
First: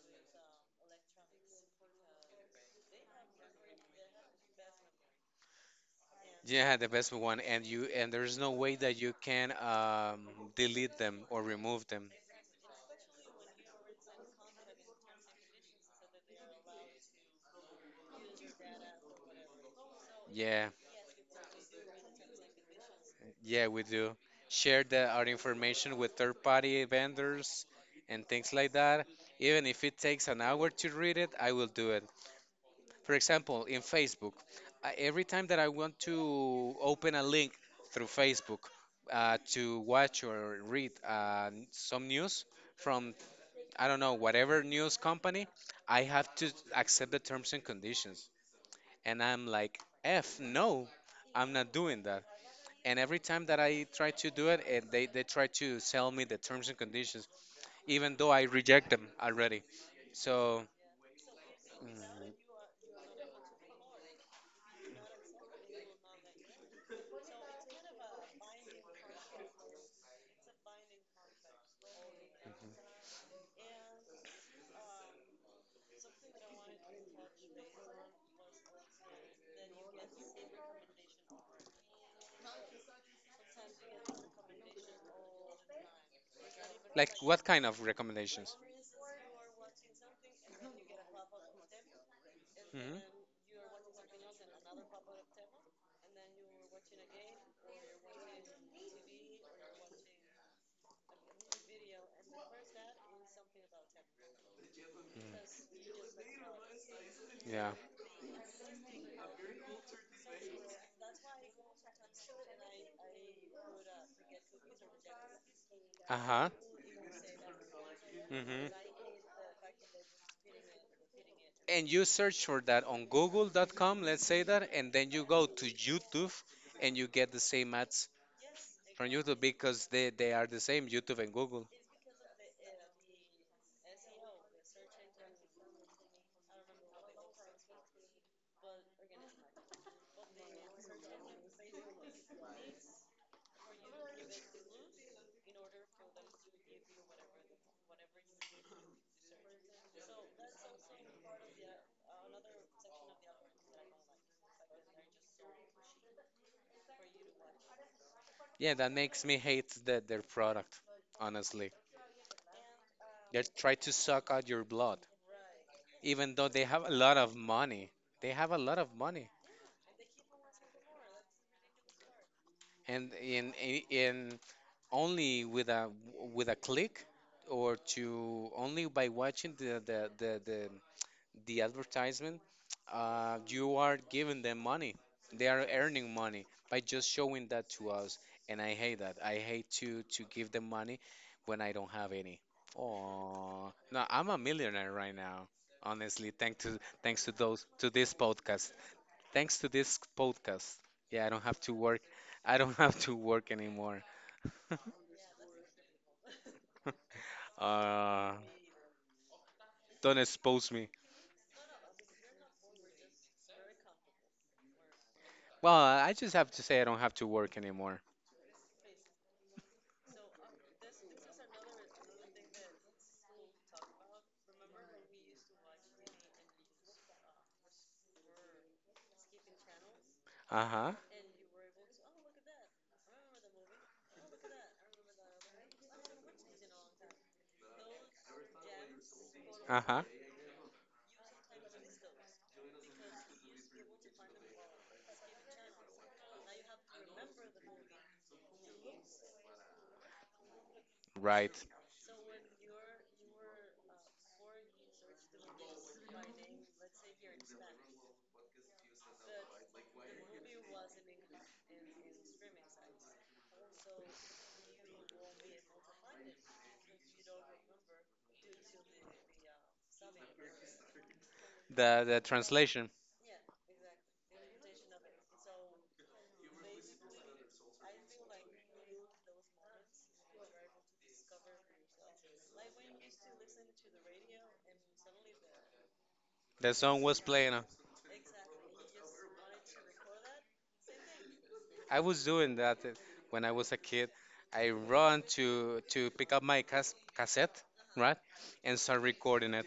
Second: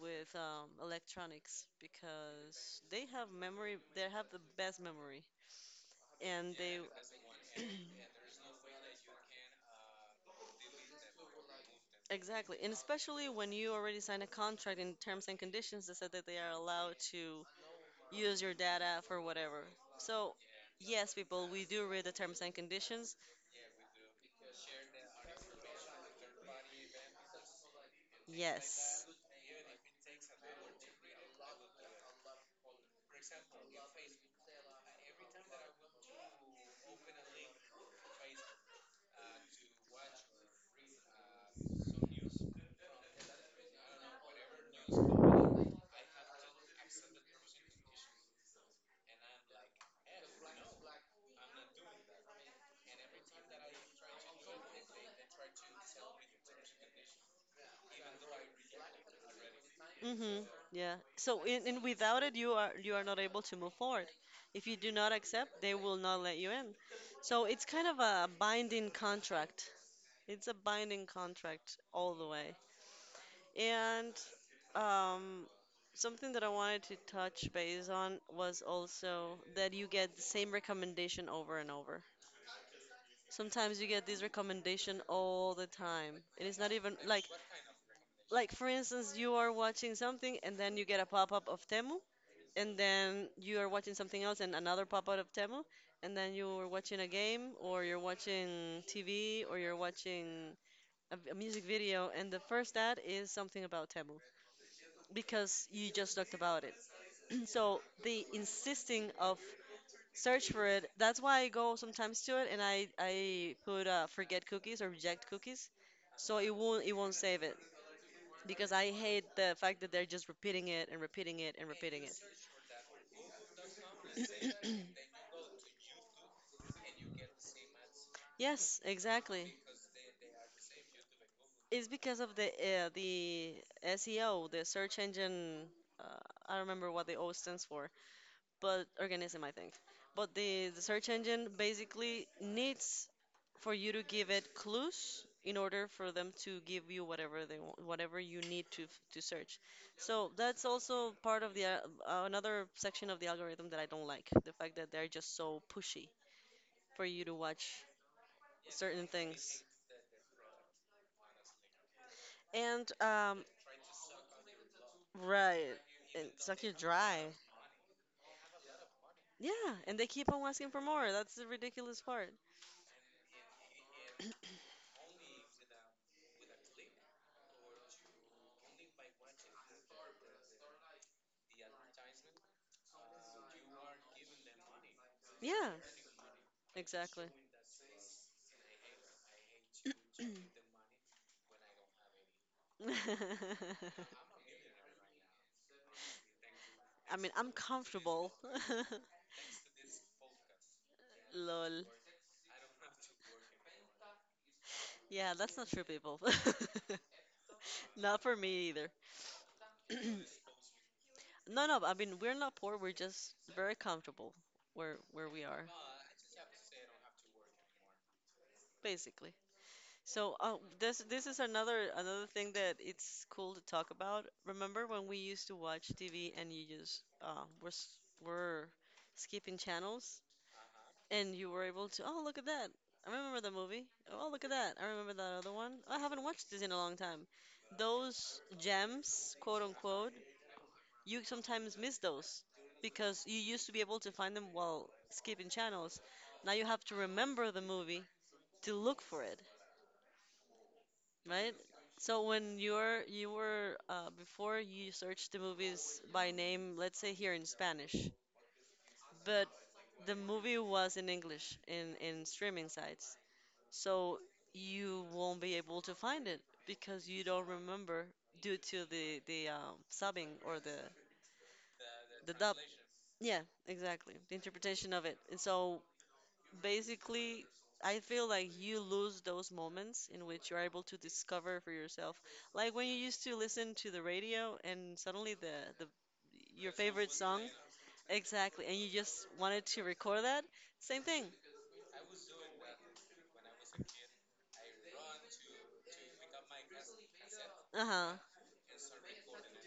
electronics because they have memory. They have the best memory, and
Yeah,
they
the best one, and
<clears throat>
you and there's no way that you can delete them or remove them.
exactly. And especially when you already signed a contract in terms and conditions that said that they are allowed to use your data for whatever. So,
Yeah,
yes, people, we do read the terms and conditions.
yeah, we do share our information with third-party vendors and things like that.
Yes.
Even if it takes an hour to read it, I will do it. For example, in Facebook, I, every time that I want to open a link through Facebook to watch or read some news from, I don't know, whatever news company, I have to accept the terms and conditions. And I'm like, F, no, I'm not doing that. And every time that I try to do it, and they try to sell me the terms and conditions, even though I reject them already.
Mm-hmm.
So,
Yeah. So, in without
mm,
it, you are not able to move forward. If you do not accept, they will not let you in. So, it's kind of a binding contract. It's a binding contract all the way. And um, something that I wanted to touch base on was also that you get the same recommendation over and over. Sometimes you get this recommendation all the time. It is not even
like what kind of recommendations?
like for instance, you are watching something and then you get a pop-up of Temu, and
Hmm.
then you are watching something else and another pop-up of Temu, and then you are watching a game or you're watching TV or you're watching a music video, and the first ad is something about Temu, because you just talked about it. <clears throat>
Yeah.
So the insisting of search for it, that's why I go sometimes to it and I put forget cookies or reject cookies. So
Uh-huh.
it won't save it
Hmm.
because I hate the fact that they're just repeating it and repeating it and
And you
repeating
search for that on google.com, let's say that, and
it.
then you go to YouTube and you get the same ads
<clears throat> Yes,
from YouTube
exactly.
because they are the same, YouTube and Google.
It's because of the SEO, the search engine. Uh, I don't remember what the O stands for, but organism, I think. But the search engine basically needs for you to give it clues in order for them to give you whatever they want, whatever you need to to search. So that's also part of the another section of the algorithm that I don't like, the fact that they're just so pushy for you to watch
Yeah, that
certain
makes me
things.
hate their product, honestly.
And
They try to suck out your blood,
right. And
even though
suck
they
you
have a lot
dry.
of money. They have a lot of money.
Yeah, and they keep on asking for more. That's the ridiculous part.
And in only with a click or to only by watching the advertisement, you are giving them money. They are
Yeah,
earning money by just
exactly.
showing that to us, and I hate that. I hate to give them money when I don't have any. Oh no,
<laughs>
I'm a millionaire right now, honestly, thanks to
I
thanks
mean,
to
I'm
those to this
comfortable.
podcast,
<laughs>
thanks to this podcast. Yeah, I don't have to
Lol.
work. I don't <laughs> have to work anymore. <laughs>
Yeah, that's not true, people. <laughs> Not
Uh,
for me either.
don't
<clears throat>
expose me.
No, no, I mean, we're not poor, we're just very comfortable where we are,
Well, I just have to say I don't have to work anymore.
basically. So, this this is another another thing that it's cool to talk about. Remember when we used to watch TV and you just were skipping channels?
Uh-huh.
And you were able to, oh, look at that. I remember the movie. Oh, look at that. I remember that other one. I haven't watched this in a long time. Those gems, quote
Uh-huh.
unquote, you sometimes miss those because you used to be able to find them while skipping channels. Now you have to remember the movie to look for it,
Right.
right? So when you're you were before you searched the movies by name, let's say here in Spanish, but the movie was in English in streaming sites. So you won't be able to find it because you don't remember due to the subbing or
The
the dub.
translation.
Yeah, exactly. The interpretation of it. And so basically, I feel like you lose those moments in which you're able to discover for yourself. Like when you used to listen to the radio and suddenly the your
The song
favorite
was
song,
playing.
exactly, and you just wanted to record that. Same thing.
I was doing that when I was a kid. I run to pick up my cassette,
Uh-huh.
right? And start recording it.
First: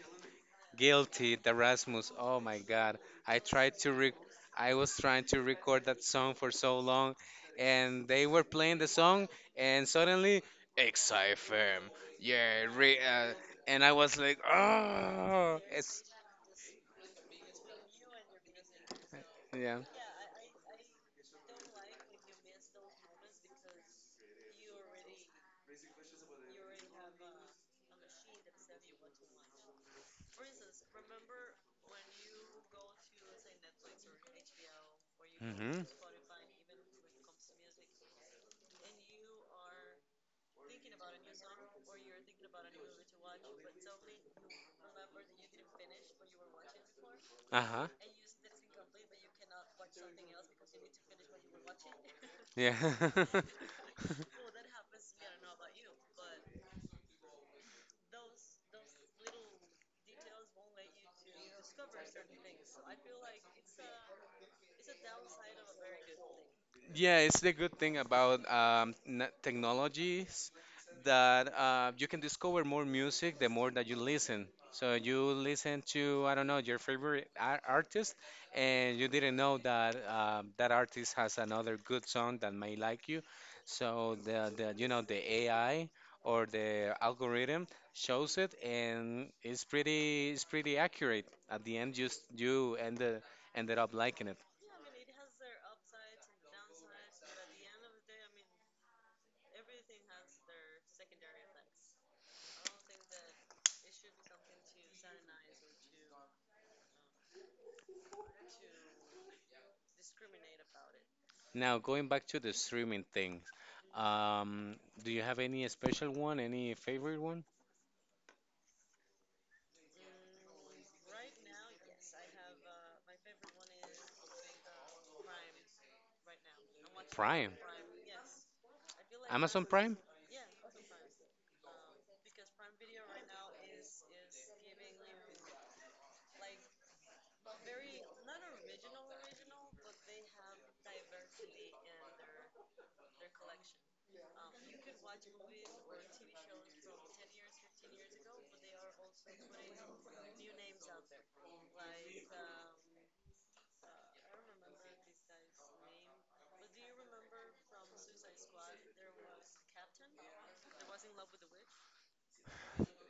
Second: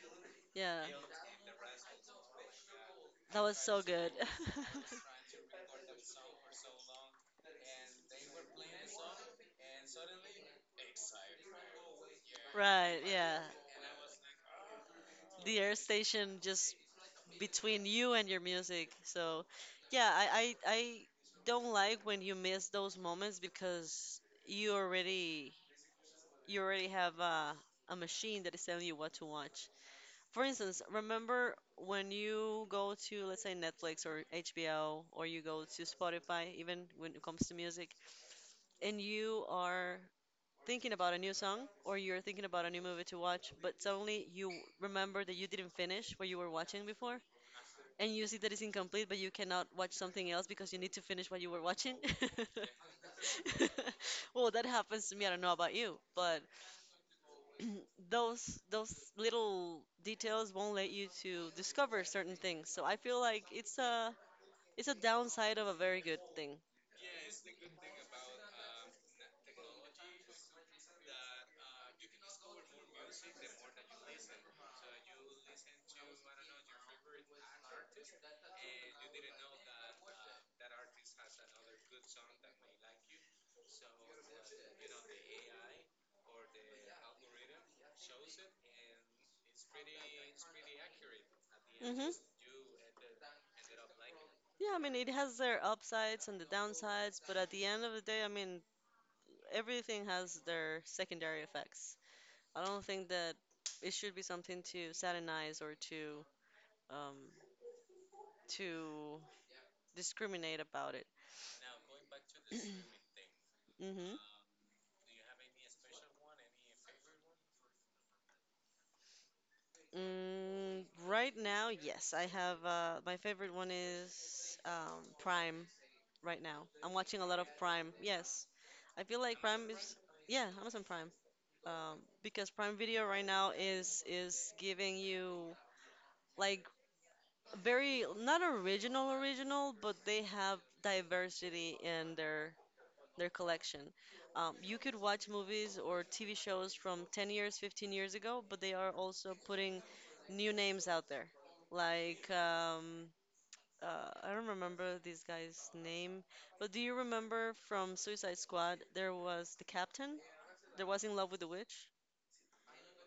Yeah.
Guilty, the Rasmus. Oh my God. I
That was
tried
so
to
good.
rec- I
<laughs>
was trying to record that song for so long and they were playing the song and suddenly XFM. Yeah, re-
Right,
uh,
yeah.
and I was like,
The
"Oh,
air
it's
station just between you and your music. So,
yeah."
yeah, I don't like when you miss those moments because you already have a machine that is telling you what to watch. For instance, remember when you go to let's say Netflix or HBO or you go to
Mhm.
Spotify even when it comes to music and you are thinking about a new song or you're thinking about a new movie to watch, but suddenly you remember that you didn't finish what you were watching before,
Uh-huh.
and you see that it's incomplete, but you cannot watch something else because you need to finish what you were watching.
Yeah.
<laughs>
<laughs>
Well, that happens to me. I don't know about you, but those little details won't let you to discover certain things. So I feel like it's a downside of a very good thing.
Yeah, it's the good thing about technologies that you can discover more music the more that you listen. So you listen to, I don't know, your favorite artist, and you didn't know that that artist has another good song that may like you. So, the you know the AI or the algorithm shows it, and it's pretty accurate. At the end,
Hmm.
you ended up liking it.
Yeah, I mean, it has their upsides and the downsides, but at the end of the day, I mean, everything has their secondary effects. I don't think that it should be something to satanize or um, to discriminate about it.
Now, going back to the streaming thing,
Hmm.
um, do you have any special one, any favorite one?
Mm, right now, yes, I have my favorite one is Prime. Right now, I'm watching a lot of
Prime.
Prime. Yes, I feel like
Amazon
Prime
Prime?
is yeah, Amazon Prime. Because Prime Video right now is giving you like very not original original, but they have diversity in their collection. You could watch movies or TV shows from 10 years, 15 years ago, but they are also putting new names out there. Like I don't remember this guy's name, but do you remember from Suicide Squad there was the captain There was in love with the witch?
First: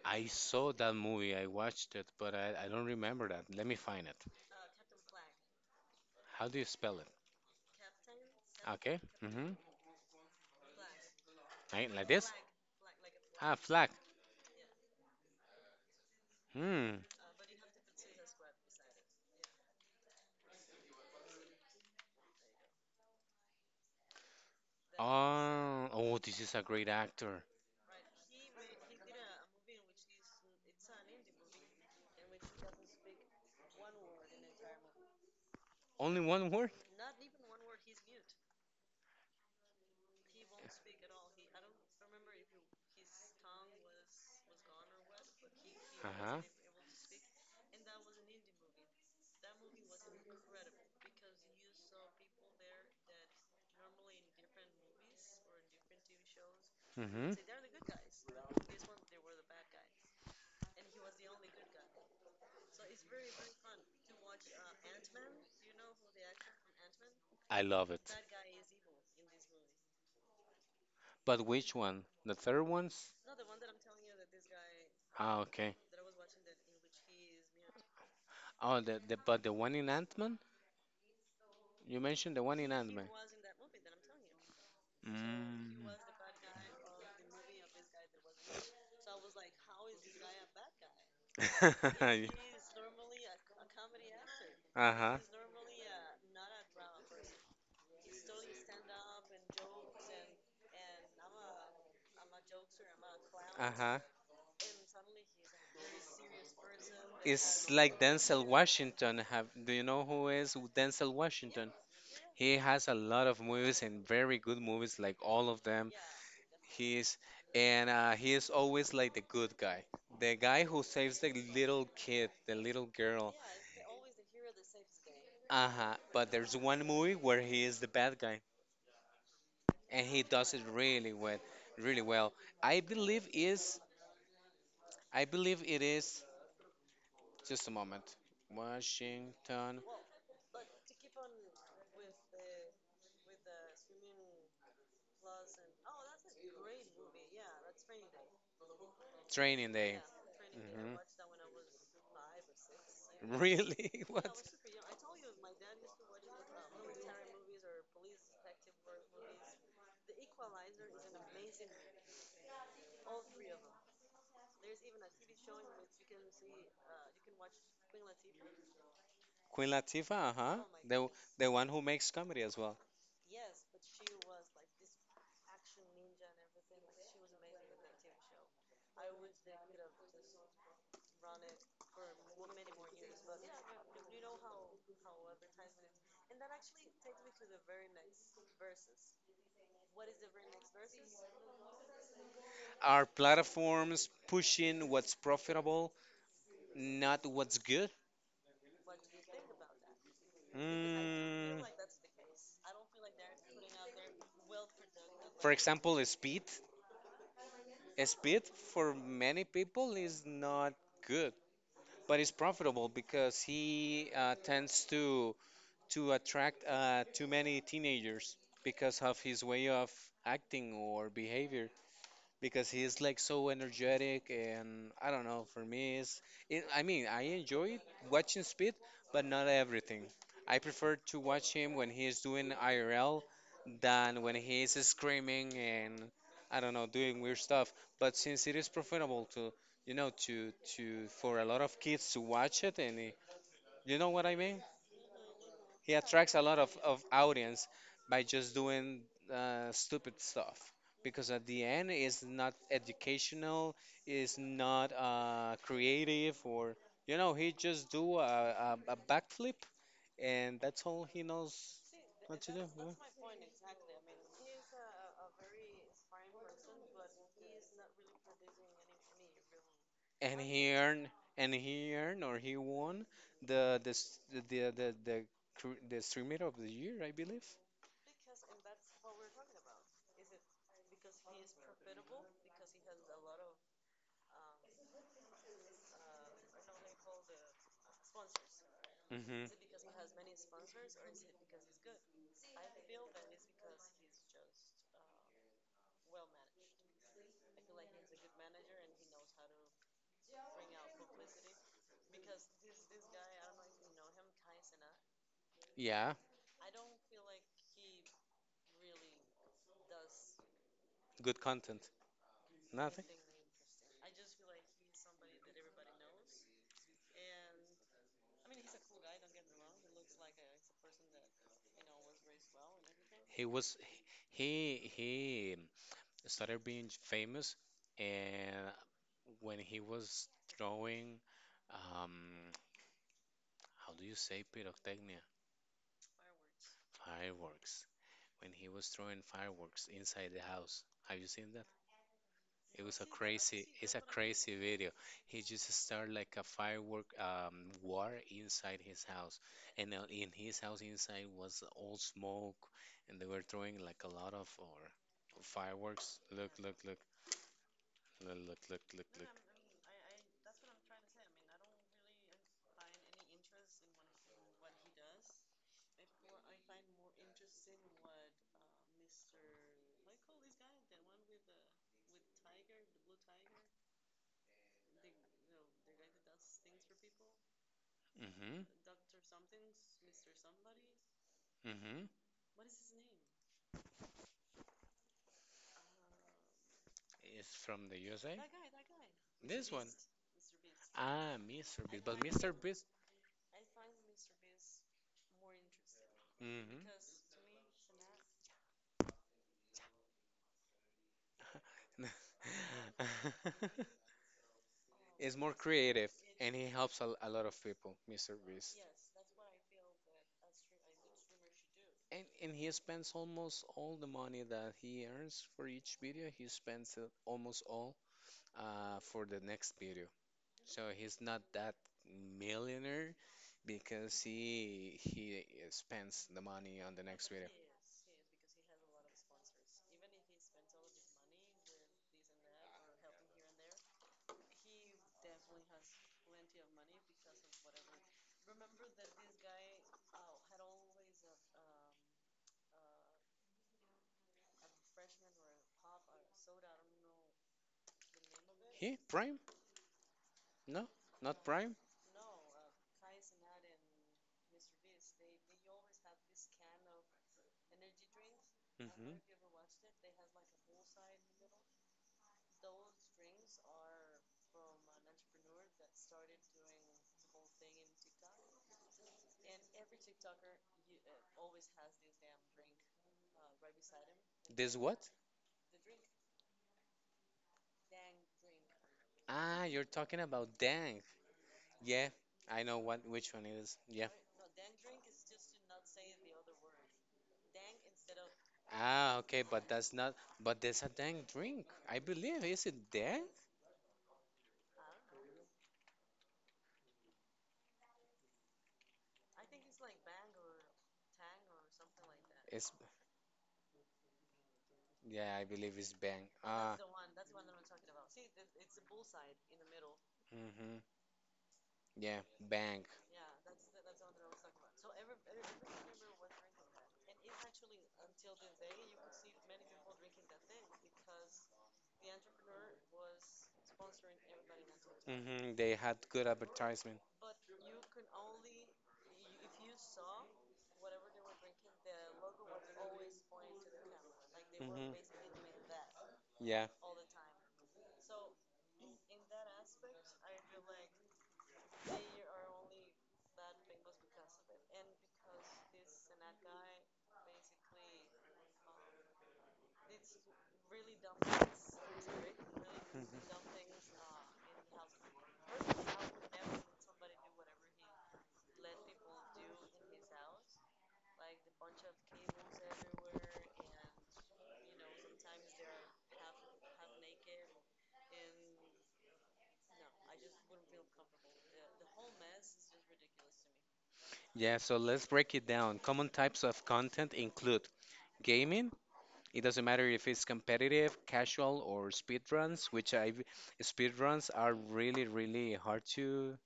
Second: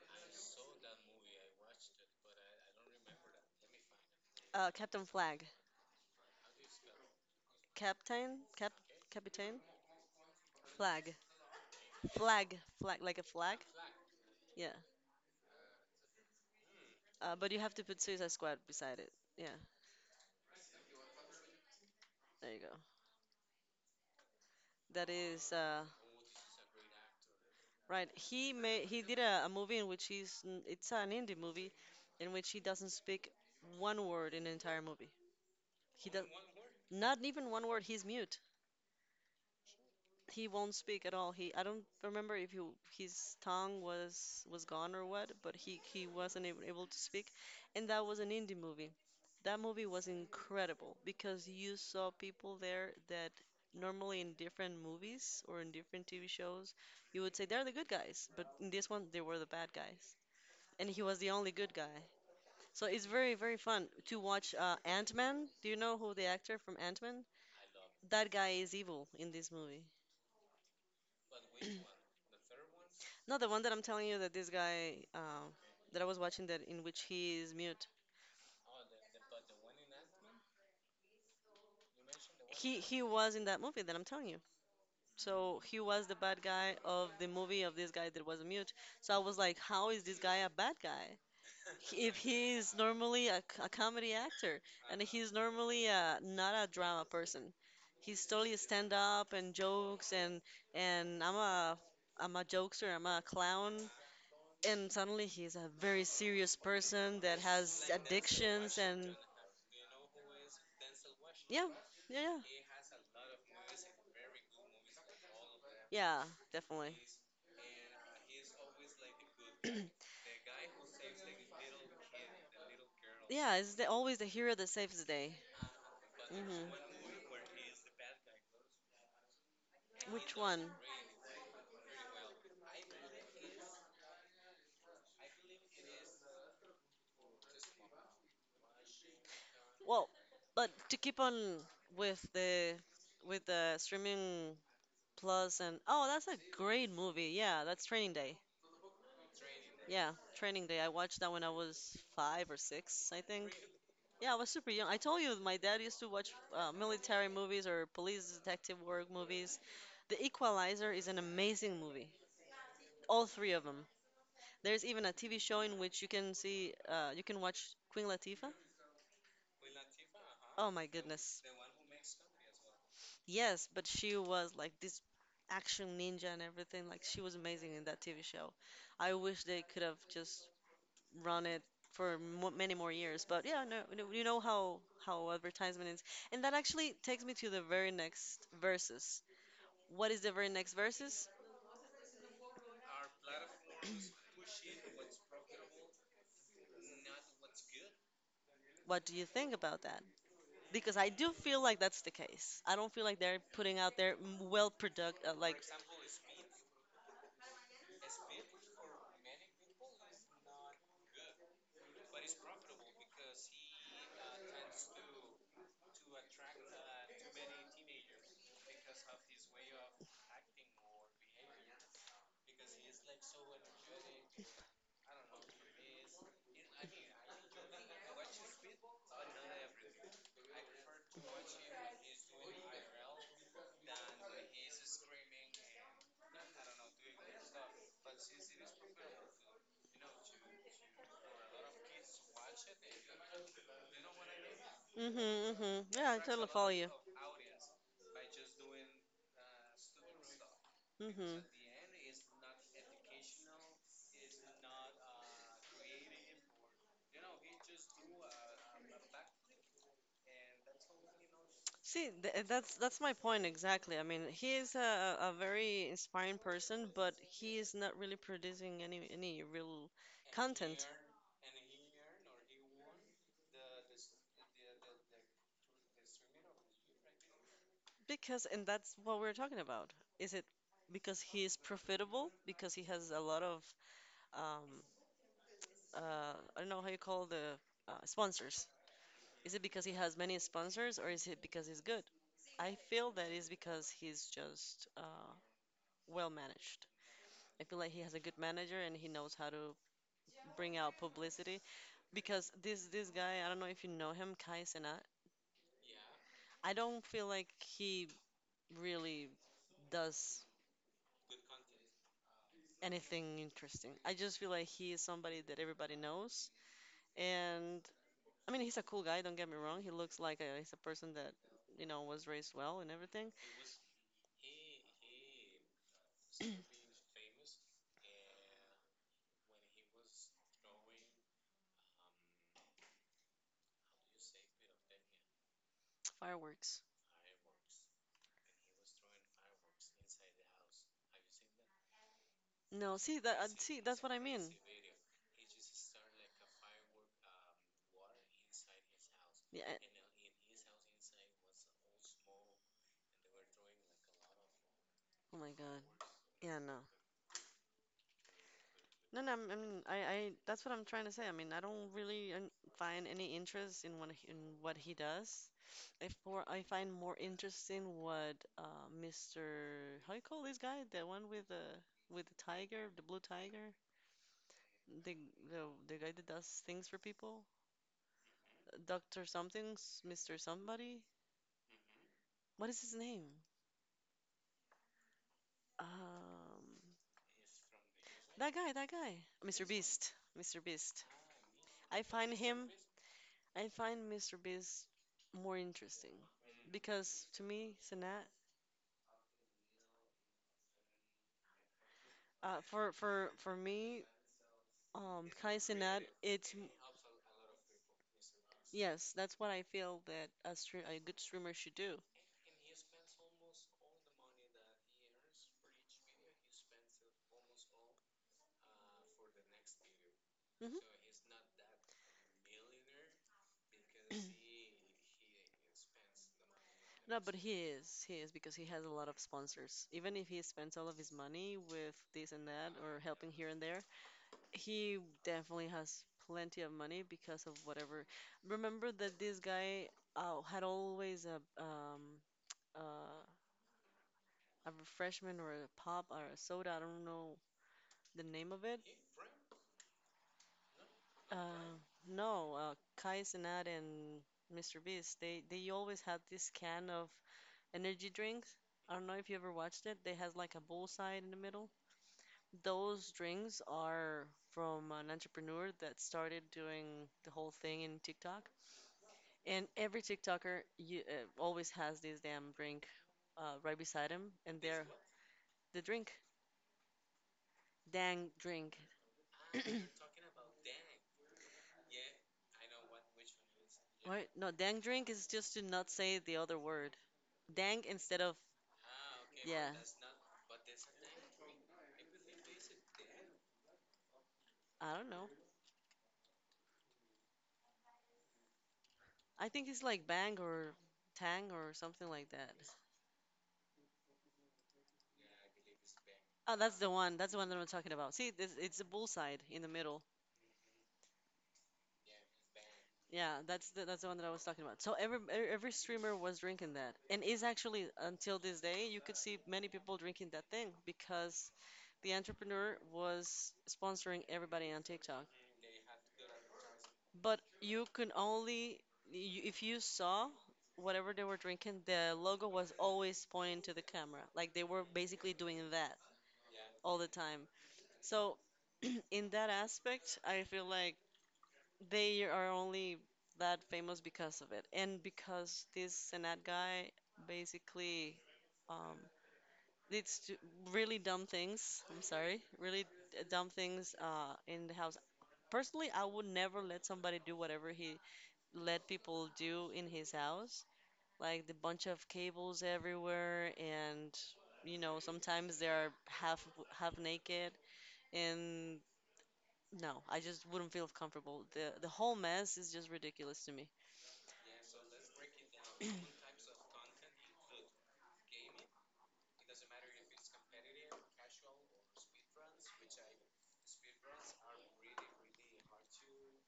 I saw that movie, I watched it, but I don't remember that. Let me find it.
Captain Flag.
How do you spell it?
Captain? Cap
Okay. Mm-hmm.
Captain? Flag.
Like this?
Flag. Flag. Like a
Ah,
flag?
Flag.
Yeah.
Hmm.
But you have to put Suicide Squad beside it. Yeah, there you go. That is
Oh, oh, this is a great actor.
right. He made he did a movie in which it's an indie movie, in which he doesn't speak one word in the entire movie. He does
Only one word?
not even one word. He's mute. He won't speak at all. He — I don't remember if he, his tongue was gone or what, but he
Uh-huh.
wasn't able to speak, and that was an indie movie. That movie was incredible because you saw people there that normally in different movies or in different TV shows, you would
Hmm.
say they're the good
So
guys, but in this one they were the bad guys, and he was the only good guy. So it's very very fun to watch Ant-Man. Do you know who the actor from Ant-Man?
I love it.
That guy is evil in this movie.
But which one? The third one's?
No, the one that I'm telling you that this guy
Ah, okay.
that I was watching that in which he is mute.
Oh, the but the one in Ant-Man? You mentioned the one in
He
Ant-Man.
was in that movie that I'm telling you.
So,
So
mm.
he was the bad guy of the movie of this guy that was mute. So I was like, how is this guy a bad guy? He- If he is
<laughs>
normally a, c- a comedy actor, and
Uh-huh. Uh-huh.
he's normally a, not a drama person. He's totally stand up and jokes, and and I'm a I'm a jokester, I'm a clown.
Uh-huh.
And suddenly he's a very serious person that has
It's like Denzel
addictions and —
Washington. Have do you know who is Denzel, yeah,
yeah,
Washington?
yeah, yeah,
He has a lot of movies and very good movies, like all of them.
yeah, definitely.
He's and he is always like the good guy, the guy who saves the little kid, the little girl.
Yeah, it's the, always the hero that saves the day.
Uh-huh. But there's
Hmm.
one movie where he is the bad guy, and he
Which
does it
one?
really well, really well. I believe is, I believe it is. Just a moment. Washington.
Well, but to keep on with the with the streaming plus and, oh, that's a great movie. Yeah, that's Training Day.
Training Day.
Yeah, Training Day. I
Hmm.
watched that when I was five or six, I think.
Really? <laughs>
Yeah, I
What?
was super young. I told you my dad used to watch military movies or police detective work movies. The Equalizer is an amazing movie. All three of them. There's even a TV show in which you can see, you can watch Queen Latifah.
Queen Latifah, uh-huh.
Oh my
The
goodness.
the one who makes comedy as well.
Yes, but she was like this action ninja and everything. Like she was amazing in that TV show. I wish they could have just run it for mo many more years. But yeah, no, you know how advertisement is, and that actually takes me to the very next verses. What is the very next verses?
Are platforms pushing what's profitable, not what's good?
What do you think about that? Because I do feel
Mm,
like that's the case. I don't feel like they're putting out their m- well product
for
like.
example, Speed. Speed for many people is not good, but it's profitable because he tends to attract too many teenagers because of his way of acting or behavior. Because he is like so energetic, and I don't know. For me, is it, I mean, I enjoy watching Speed, but not everything. I prefer to watch him when he is doing IRL than when he is screaming and I don't know doing weird stuff. But since it is profitable to you know to for a lot of kids to watch it, and eh, you know what I mean?
Mhm, mhm.
He
Yeah, I
attracts a
totally
lot
follow you.
of audience by just doing stupid stuff, because
Mhm.
at the end it's not educational, it's not creative, or you know he just do a backflip and that's all he knows
See, th-
what
eh,
to do.
that's
Yeah.
that's my point exactly. I mean, he is a very inspiring person, but he is not really producing any real
And he
content.
earned and he earned or he won the s- the, cr- the streamer of the year, I believe.
Because, and that's what we're talking about. Is it because he is profitable? Because he has a lot of um, uh, I don't know how you call the sponsors.
Hmm.
Is it because he has many sponsors or is it because he's good? I feel that is because he's just well managed. I feel like he has a good manager and he knows how to bring out publicity. Because this guy, I don't know if you know him, Kai Cenat.
Yeah, yeah,
I don't feel like he really does
good content. Nothing.
anything interesting. I just feel like he is somebody that everybody knows, and I mean, he's a cool guy. Don't get me wrong. He looks like a, he's a person that you know was raised well and everything.
He was he started being famous, and when he was throwing, um, how do you say pyrotechnia?
<tsk> Fireworks.
Fireworks. When he was throwing fireworks inside the house. Have you seen that?
No, see that see
It's a
that's what I mean.
crazy video. He just started like a firework war inside his house,
Yeah. I-
and in his house inside was all smoke, and they were throwing like a lot of or
Oh my God.
fireworks. Look,
Yeah, no,
look, look, look, look, look,
no, no. I
look.
mean, I that's what I'm trying to say. I mean, I don't really find any interest in what he does. I — for I find more interest in what Mr. — how you call this guy? The one with the tiger, the blue tiger. The the the guy that does things for people,
Mm-hmm,
Doctor something, Mister somebody.
mm-hmm.
What is his name? Um,
It's from the USA.
that guy, Mr.
This one.
Beast, Mr. Beast.
Ah, Mr.
I
Beast. But
find
Mr.
him,
Beast.
I find Mr. Beast more interesting because to me, Sinat, for
Mm-hmm. <laughs>
me,
is more
Kai Sinat,
creative
it's
and he
m-
helps a lot of people, Mr. Beast.
yes, that's what I feel that a stream, a good streamer should do.
And he spends almost all the money that he earns for each video, he spends it almost all for the next video. So he's not
Hmm.
that millionaire because he spends the money on the
No,
next
but
video.
he is. He is because he has a lot of sponsors. Even if he spends all of his money with this and that or helping here and there, he definitely has plenty of money because of whatever. Remember that this guy had always um uh, a refreshment or a pop or a soda. I don't know the name of it.
He Prime. No, not
Uh,
Prime.
no, Kai Cenat and Mr. Beast, they always had this can of energy drinks. I don't know
Hmm.
if you ever watched it. They has like a bullseye in the middle. Those drinks are from an entrepreneur that started doing the whole thing in TikTok. And every TikToker you, always has this damn drink right beside him, and
This
they're
what?
the drink, dang drink.
Ah, you're talking about Dang. Yeah, I know what which one it is. Yeah.
What? No, dang drink is just to not say the other word. Dang instead of
Ah, okay, but
yeah.
that's not. But there's a Dang drink. I believe. Is it Dang?
I don't know. I think it's like Bang or Tang or something like that. <laughs>
It's yeah, I believe it's Bang.
Oh,
Ah.
that's the one. That's the one that I'm talking about. See, this, it's a bullseye in the middle.
Hmm. Yeah, Bang.
Yeah, that's the one that I was talking about. So every e- every streamer was drinking that, and is actually until this day you could see many people drinking that thing because the entrepreneur was sponsoring everybody on TikTok.
Hmm. They had good advertisement.
But you can only, you, if you saw whatever they were drinking, the logo was always pointing to the camera. Like they were
Mhm.
basically doing that
Yeah.
all the time. So, <clears throat> in that aspect, I feel like they are only that famous because of it. And because this Senat guy basically um, did stu- really dumb things. I'm sorry, really
Mhm.
d- dumb things in the house. Personally, I would never let somebody do whatever he let people do in his house, like the bunch of cables everywhere, and you know sometimes they are half naked, and no, I just wouldn't feel comfortable. The whole mess is just ridiculous to me.
Yeah, so let's break it down. Common types of content include gaming. It doesn't matter if it's competitive, casual, or speedruns, which I speedruns are really, really hard to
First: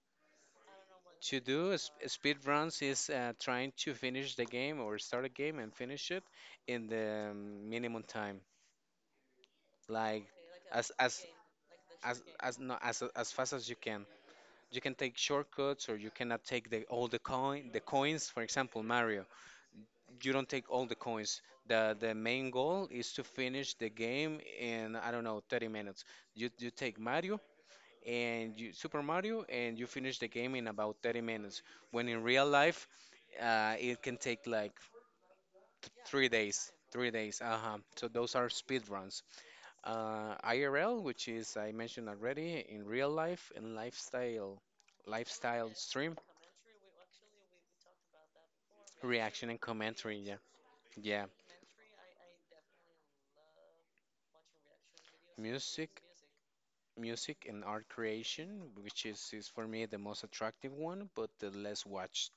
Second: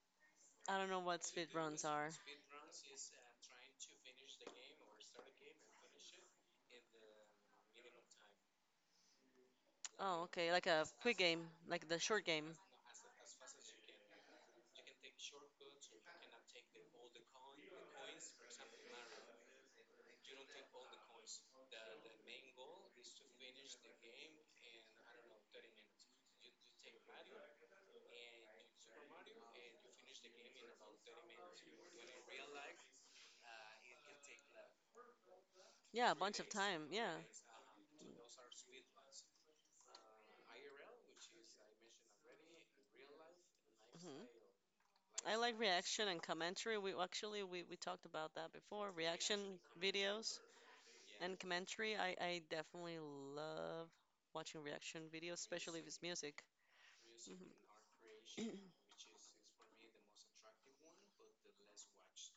I don't know what
to
speed
do.
runs are.
Speedruns is trying to finish the game or start a game and finish it in the minimum time.
Oh,
Like
okay, like a
as
quick
as
game, like the short game.
as no as fast as you can. You can take shortcuts, or you cannot take the all the coin the coins. For example, Mario, you don't take all the coins. The main goal is to finish the game in I don't know 30 minutes. You take Mario and you Super Mario and you finish the game in about 30 minutes. When in real life, it can take like
Yeah, a
three
bunch of
days.
time.
Three
Yeah.
days. Uh huh. So those are speed runs. IRL, which is I mentioned already, in real life and
Mhm.
lifestyle,
I like
lifestyle
reaction
stream,
and commentary. We talked about that before. Reaction
reaction and commentary. Yeah,
videos
yeah.
and commentary. I definitely love watching reaction videos, especially if it's
Music,
music.
music and art
Hmm. <clears throat>
creation, which is for me the most attractive one, but the less watched.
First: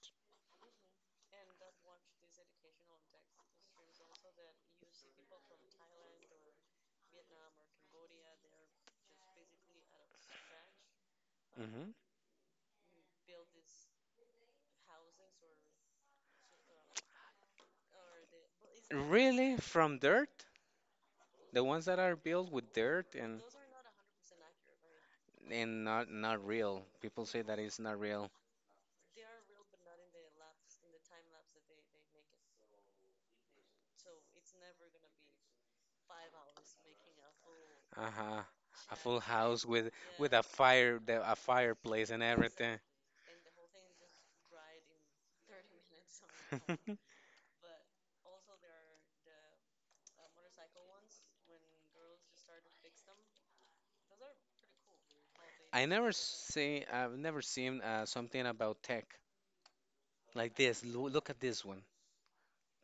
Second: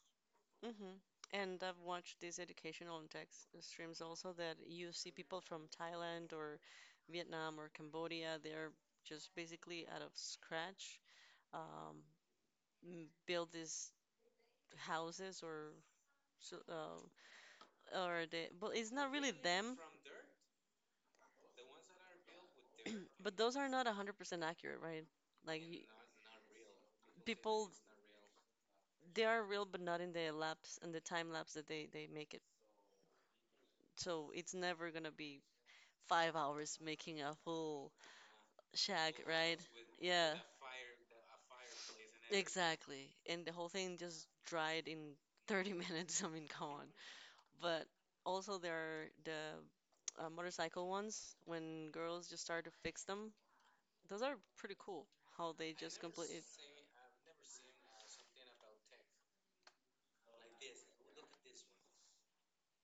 Hmm. And I've watched these educational and tech s- streams also that you see people from Thailand or Vietnam or Cambodia. They're just basically out of scratch,
Hmm.
um, m- build these houses or so, or the but it's not really
Really,
them.
from dirt, the ones that are built with
<clears throat>
dirt
But those are not 100% accurate, right? Like you,
and not not real. People say that
people
it's not real.
they are real but not in the lapse and the time lapse that they make it. So it's never gonna be 5 hours making a full
Uh-huh. A
shag,
full
right?
house with
Yeah,
a fire, a fireplace and everything.
exactly. And the whole thing just dried in 30 minutes. <laughs> I mean, come on.
<laughs>
But also there are the motorcycle ones when girls just start to fix them. Those are pretty cool how they
I
just
never
completely
see, I've never seen something about tech like this. Lo look at this one.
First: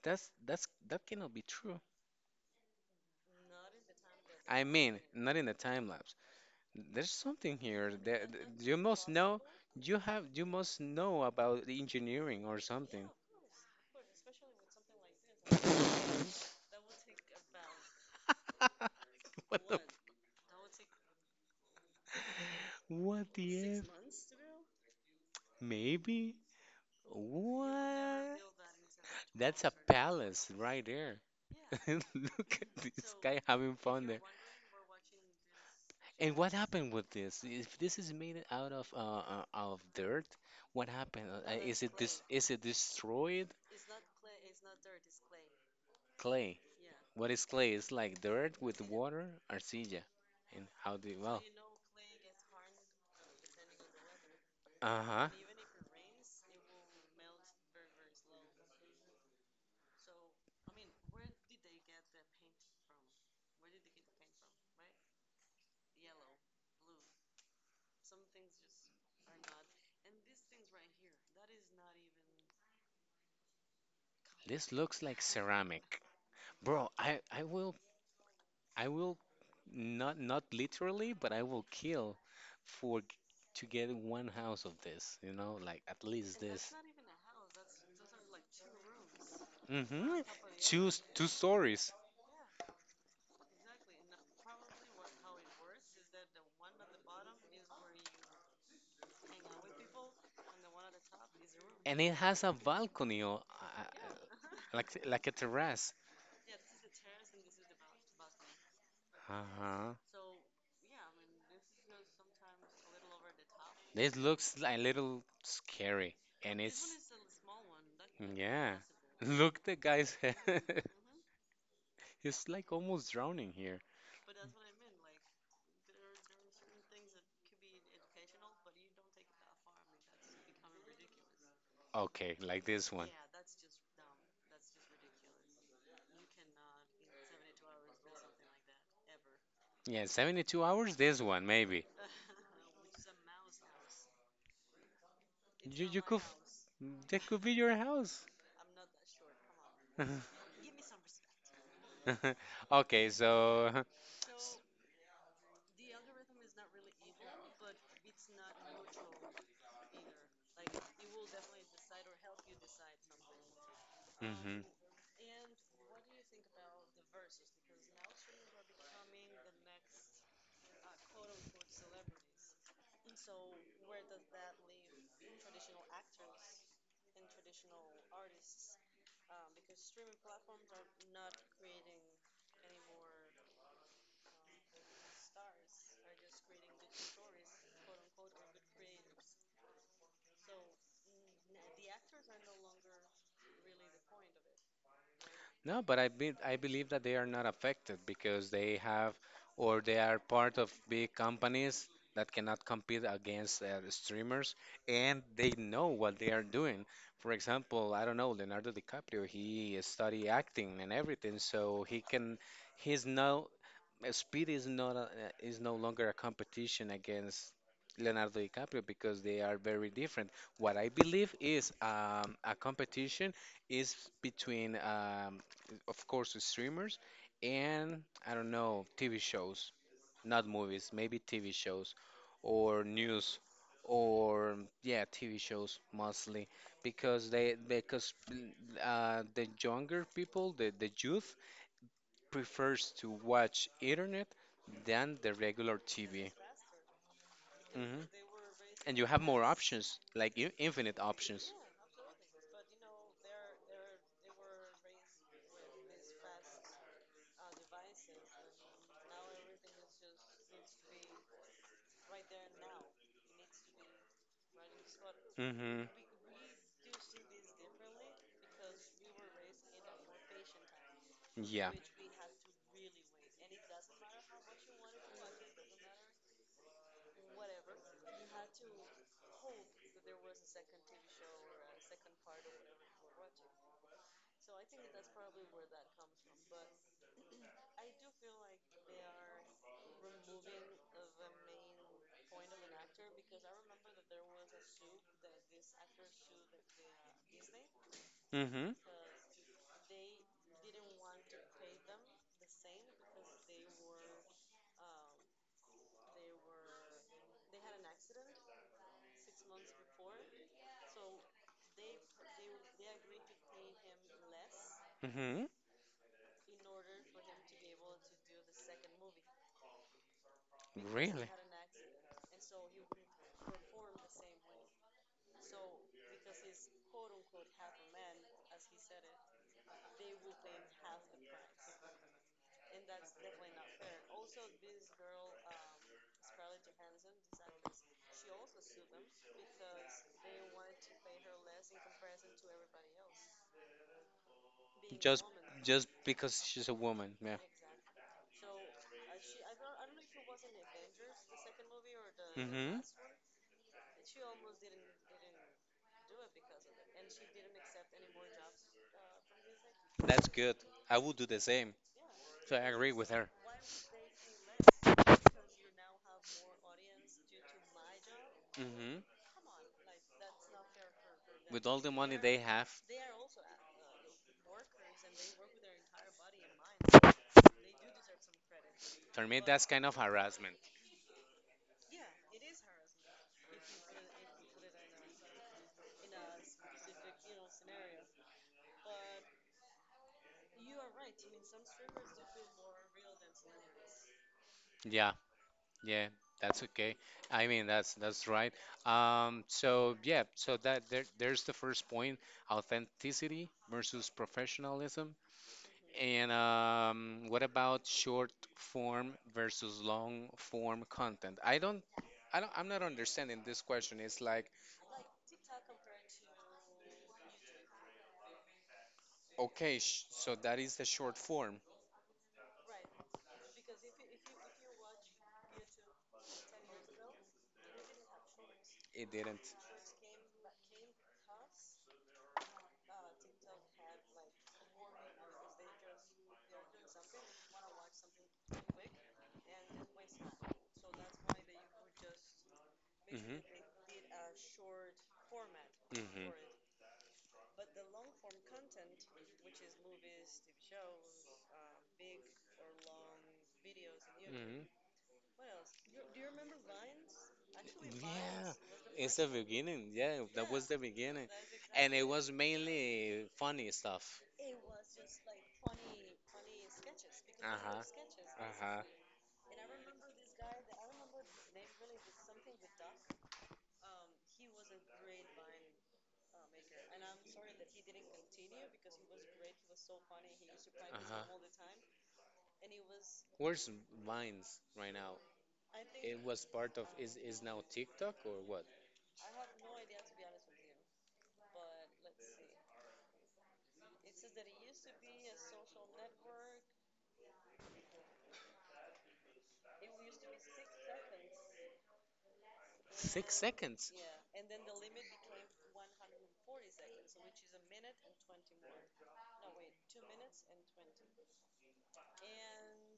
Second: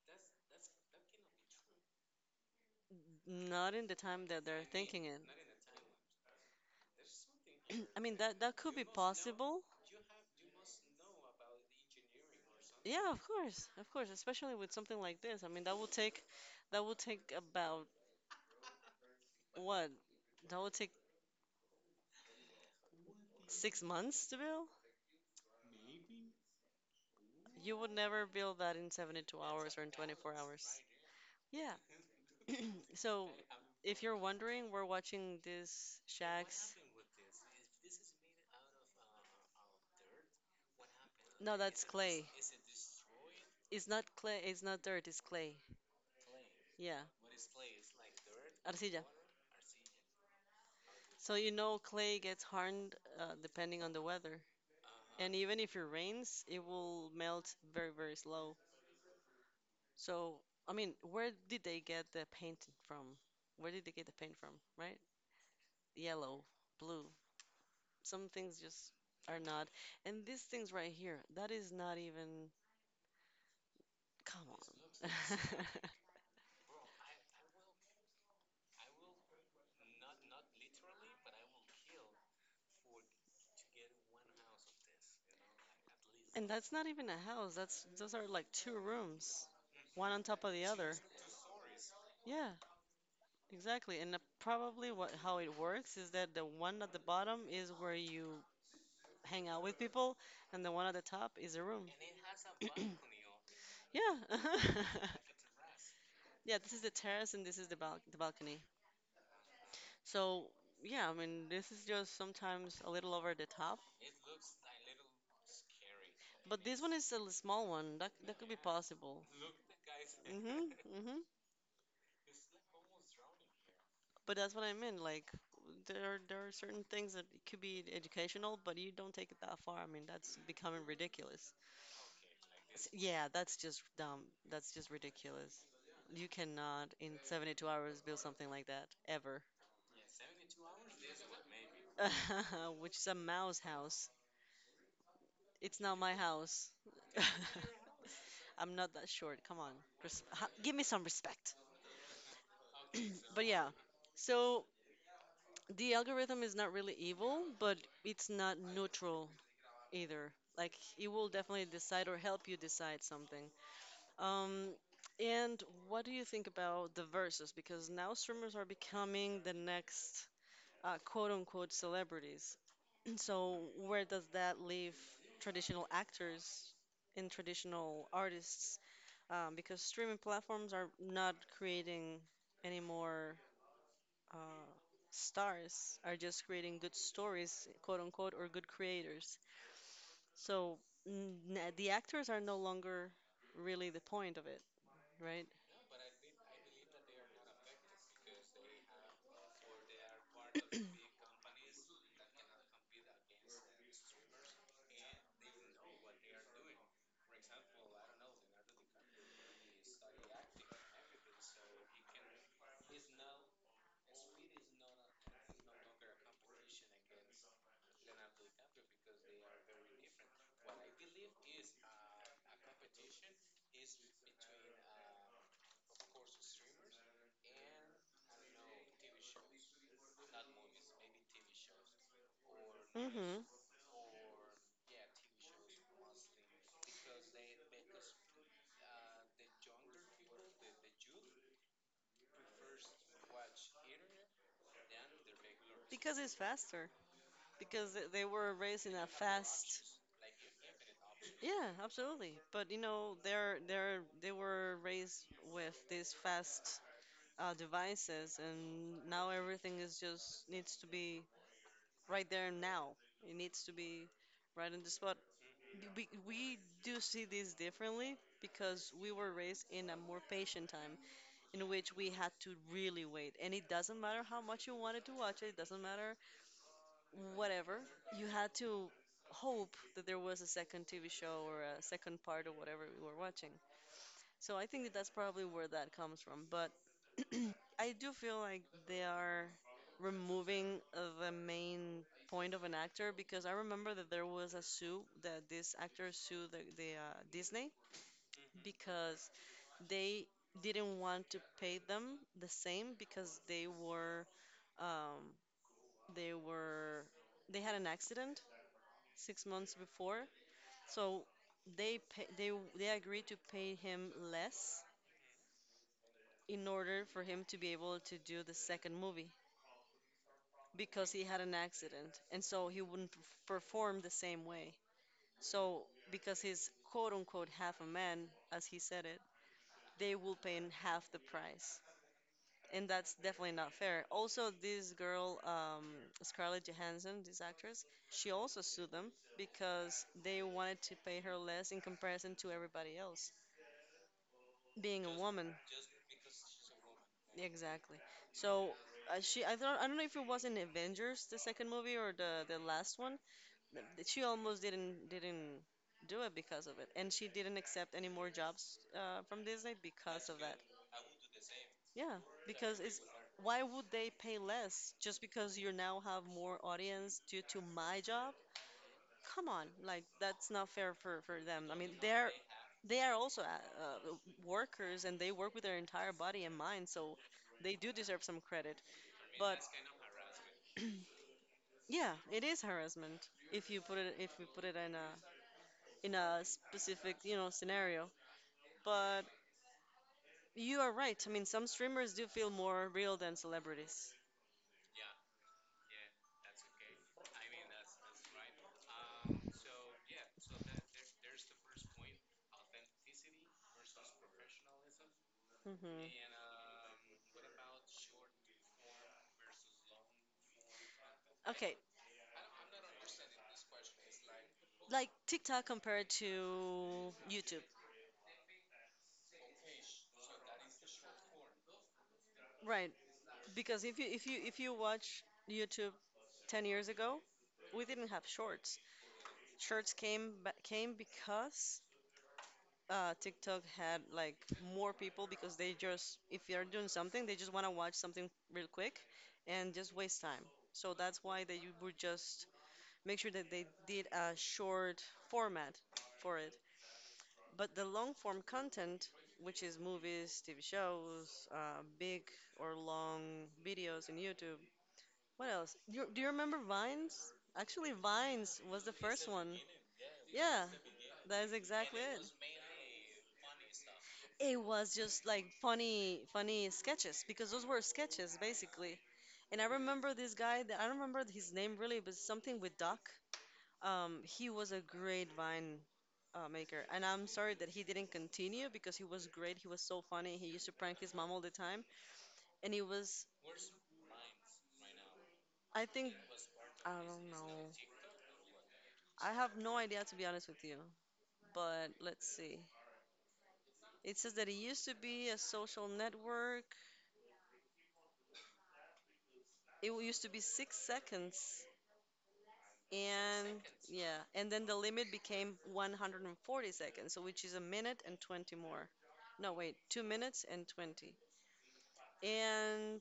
That's that cannot be true.
not in the time that
I
they're
mean,
thinking in.
not in the time lapse. There's something
<clears throat>
here
I mean
that
that
that
that could
you
be
must know.
possible.
You must know about the engineering or something.
Yeah, of course, especially with something like this. I mean
<laughs>
that would take about
What the?
what? That would take
What the
six
F?
months to build.
Maybe?
You would never
What?
build that in 72
That's a
hours or in 24
palace
hours.
right there.
Yeah.
<laughs> Look at this
So
guy having
if
fun
you're
there.
wondering, we're watching these
And what
shacks.
happened with this? If this is made out of dirt, what happened?
No,
Is
that's
it this?
clay.
Is it destroyed
It's not clay. It's not dirt. It's clay.
clay?
Yeah,
What is clay? It's like dirt with
arcilla.
water, arcilla. And how do you,
So
well?
you know clay gets hardened depending on the weather,
Uh huh.
and even if it rains, it will melt very very slow. So I mean, where did they get the paint from? Where did they get the paint from? Right? Yellow, blue. Some things just are not. And these things right here, that is not even. Come on.
This looks like ceramic, bro. I will not not literally, but I will kill for g- to get
<laughs>
one house of this, you know, like at least
And
this.
that's not even a house. That's — those are like two rooms, one
Mm-hmm.
on top of the
Two
other.
two stories,
Yeah, exactly. And probably what how it works is that the one at the bottom is where you hang out with people, and the one at the top is a room.
and it has a balcony or
Yeah. <laughs>
like a terrace.
Yeah, this is the terrace and this is the bal the balcony.
Uh-huh.
So, yeah, I mean, this is just sometimes a little over the top,
This looks a little scary, and
but this
it's
one is a l- small one. That that could be
yeah. <laughs>
possible.
Look, the guy's
<laughs>
head.
Hmm,
<laughs>
hmm.
He's like almost drowning here.
But that's what I meant. Like there are certain things that could be educational, but you don't take it that far. I mean, that's becoming ridiculous. Okay,
Okay, like
I get S-
this
it.
one.
Yeah, that's just dumb. That's just ridiculous. You cannot in 72 hours build something like that ever.
Yeah, 72 hours? There's one, maybe.
<laughs> Which is a mouse house. It's
You,
not
you
my
could, f-
house.
that could be your house.
<laughs> I'm not that short. Come on. Res-
<laughs>
ha- give me some respect.
Okay,
But yeah.
so, <laughs>
So the algorithm is not really evil, but it's not neutral either. Like, it will definitely decide or help you decide something. Um,
mhm.
and what do you think about the verses? Because now streamers are becoming the next quote unquote celebrities. <clears throat> So where does that leave traditional actors and traditional artists? Because streaming platforms are not creating any more uh, stars, are just creating good stories, quote unquote, or good creators. So the actors are no longer really the point of it, right?
No, but I believe that they are not affected because they have or they are part of big companies that cannot compete against the streamers and they know what they are doing. For example, I don't know, Leonardo DiCaprio, he study acting and everything, so he can he's now Speed is not a, is no longer a competition against Leonardo DiCaprio because they are very different. What I believe is a competition is between, of course, the streamers and I don't know TV shows, not movies, maybe TV shows or news
hmm
or yeah TV shows mostly because mm, the younger people, the youth prefers to watch internet than the regular
Because it's
TV.
faster. Because
Hmm.
they were raised in
And
a
you have more
fast.
options, like infinite options.
Yeah, absolutely. But you know, they were raised with these fast devices, and now everything is just needs to be right there and now. It needs to be right on the spot.
Hmm.
We do see this differently because we were raised in a more patient time in
Yeah.
which we had to really wait. And it doesn't matter how much you wanted to watch it, it doesn't matter whatever. You had to hope that there was a second TV show or a second part of whatever we were watching. So I think that that's probably where that comes from. But <clears throat> I do feel like they are removing the main point of an actor, because I remember that there was a sue that this actor sued the Disney
Hmm.
because they didn't want to pay them the same because um, they were they had an accident six months before, so they pay, they they agreed to pay him less
Hmm.
in order for him to be able to do the second movie because he
Really?
had an accident and so he wouldn't p- perform the same way. So, because he's quote unquote half a man, as he said it, they will pay him half the price. And that's definitely not fair. Also, this girl, Scarlett Johansson, this actress, she also sued them because they wanted to pay her less in comparison to everybody else, being a
Just,
woman.
just because she's a woman. Yeah.
Exactly. So she, I don't know if it was in Avengers, the second movie or the
Hmm.
last one. She almost didn't do it because of it, and she didn't accept any more jobs from Disney because
That's
of that.
good. I would do the same.
Yeah,
So I
because
agree
it's
with her.
why would they pay less? Because you now have more audience due to my job.
Hmm.
Come on, like that's not fair for
With
them. I
all
mean,
the money
they're,
they have,
they are also workers and they work with their entire body and mind, so they do deserve some credit.
for me
But
that's kind of harassment.
yeah, it is harassment if you put it in a specific, you know, scenario. But you are right. I mean, some streamers do feel more real than celebrities.
Yeah, yeah, that's okay. I mean, that's right. So yeah, so that there, there's the first point, authenticity versus professionalism.
Hmm
And what about short form versus long form content?
Okay,
I don't, I'm not understanding this question. It's like,
like TikTok compared to YouTube.
okay, sh so that is the short form.
Right, because if you watch YouTube 10 years ago, we didn't have shorts.
It didn't.
Shorts came because TikTok had like more people because they just, if they're doing something, they just want to watch something real quick and just waste time. So that's why they would just make sure
Mm-hmm.
that they did a short format
Mm-hmm.
for it. But the long form content, which is movies, TV shows, big or long videos in YouTube. What else? Do you remember Vines? Actually,
Hmm. Yeah,
Vines was the
it's the
first one.
beginning. Yeah, that
Yeah,
was the beginning,
that is
and it
exactly
exactly.
it.
was mainly funny stuff.
It was just like funny, funny sketches, because
Uh
those were
huh.
sketches
Uh huh.
basically. And I remember this guy that I don't remember his name really, but something with Duck. He was a great Vine maker, and I'm sorry that he didn't continue because he was great. He was so
So
funny. He used to prank
uh
his
huh.
mom all the time, and he was,
Where's Vines right now?
I think,
It was part of
I don't
is
know.
now TikTok or what?
I have no idea, to be honest with you, but let's see. It says that it used to be a social network. It used to be six seconds.
Six
And
seconds.
yeah, and then the limit became 140 seconds, so which is a minute and 20 more. No, wait, two minutes and 20. And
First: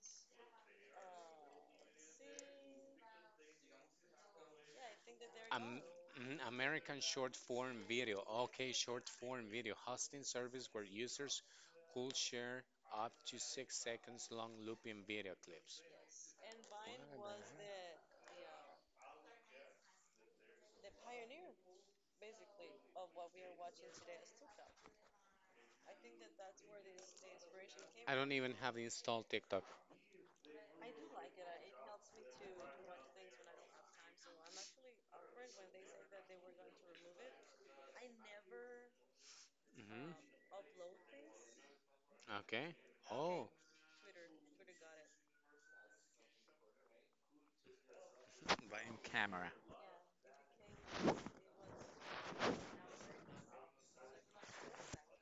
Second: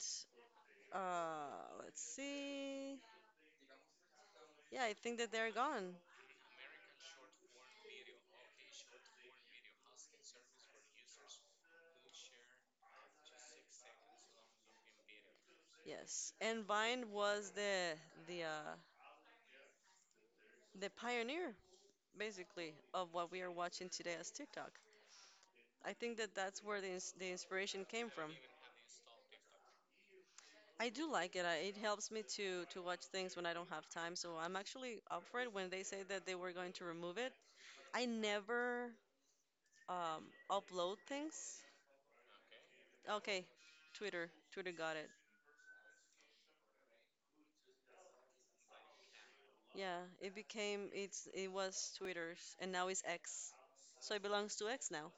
let's see. Yeah, I think that they're
Am
gone.
mhm, American short form video. Okay, short form video hosting service where users could share up to 6 seconds long looping video clips.
Yes, and Vine
What
was
the heck?
the uh, the pioneer basically of what we are watching today as TikTok. I think that that's where the inspiration came
I don't from.
from.
Even have installed TikTok.
I do like it. It helps me to watch things when I don't have time. So I'm actually up for it. When they say that they were going to remove it, I never
Hmm.
um, upload things.
Okay. Oh,
Okay, Twitter got it.
right camera.
Yeah, it became it was Twitter's and now it's X. So it belongs to X now.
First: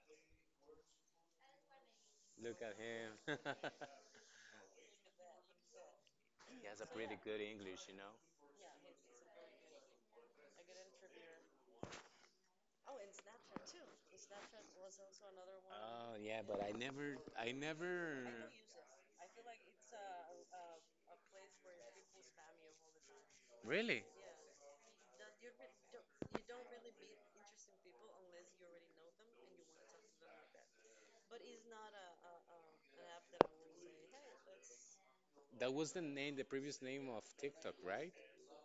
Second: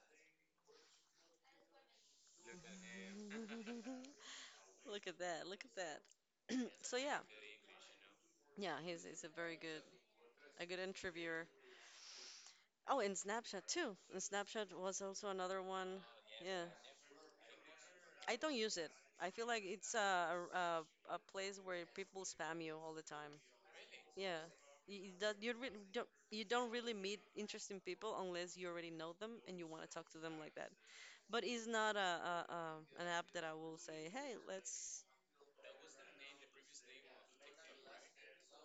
Look at him. <laughs>
<laughs> Look at that. Look at that.
he
<clears throat>
has a
So
pretty
yeah,
Yeah. good English, you know.
yeah, he's a very good, a good interviewer. Oh, and Snapchat too. And Snapchat was also another one.
Oh yeah, but
Yeah.
I never.
I don't use it. I feel like it's a, a place where people spam you all the time.
Really?
Yeah, you, that you re don't you don't really meet interesting people unless you already know them and you want to talk to them like that. But it's not a, an app that I will say, hey, let's
That was the name, the previous name of TikTok, right?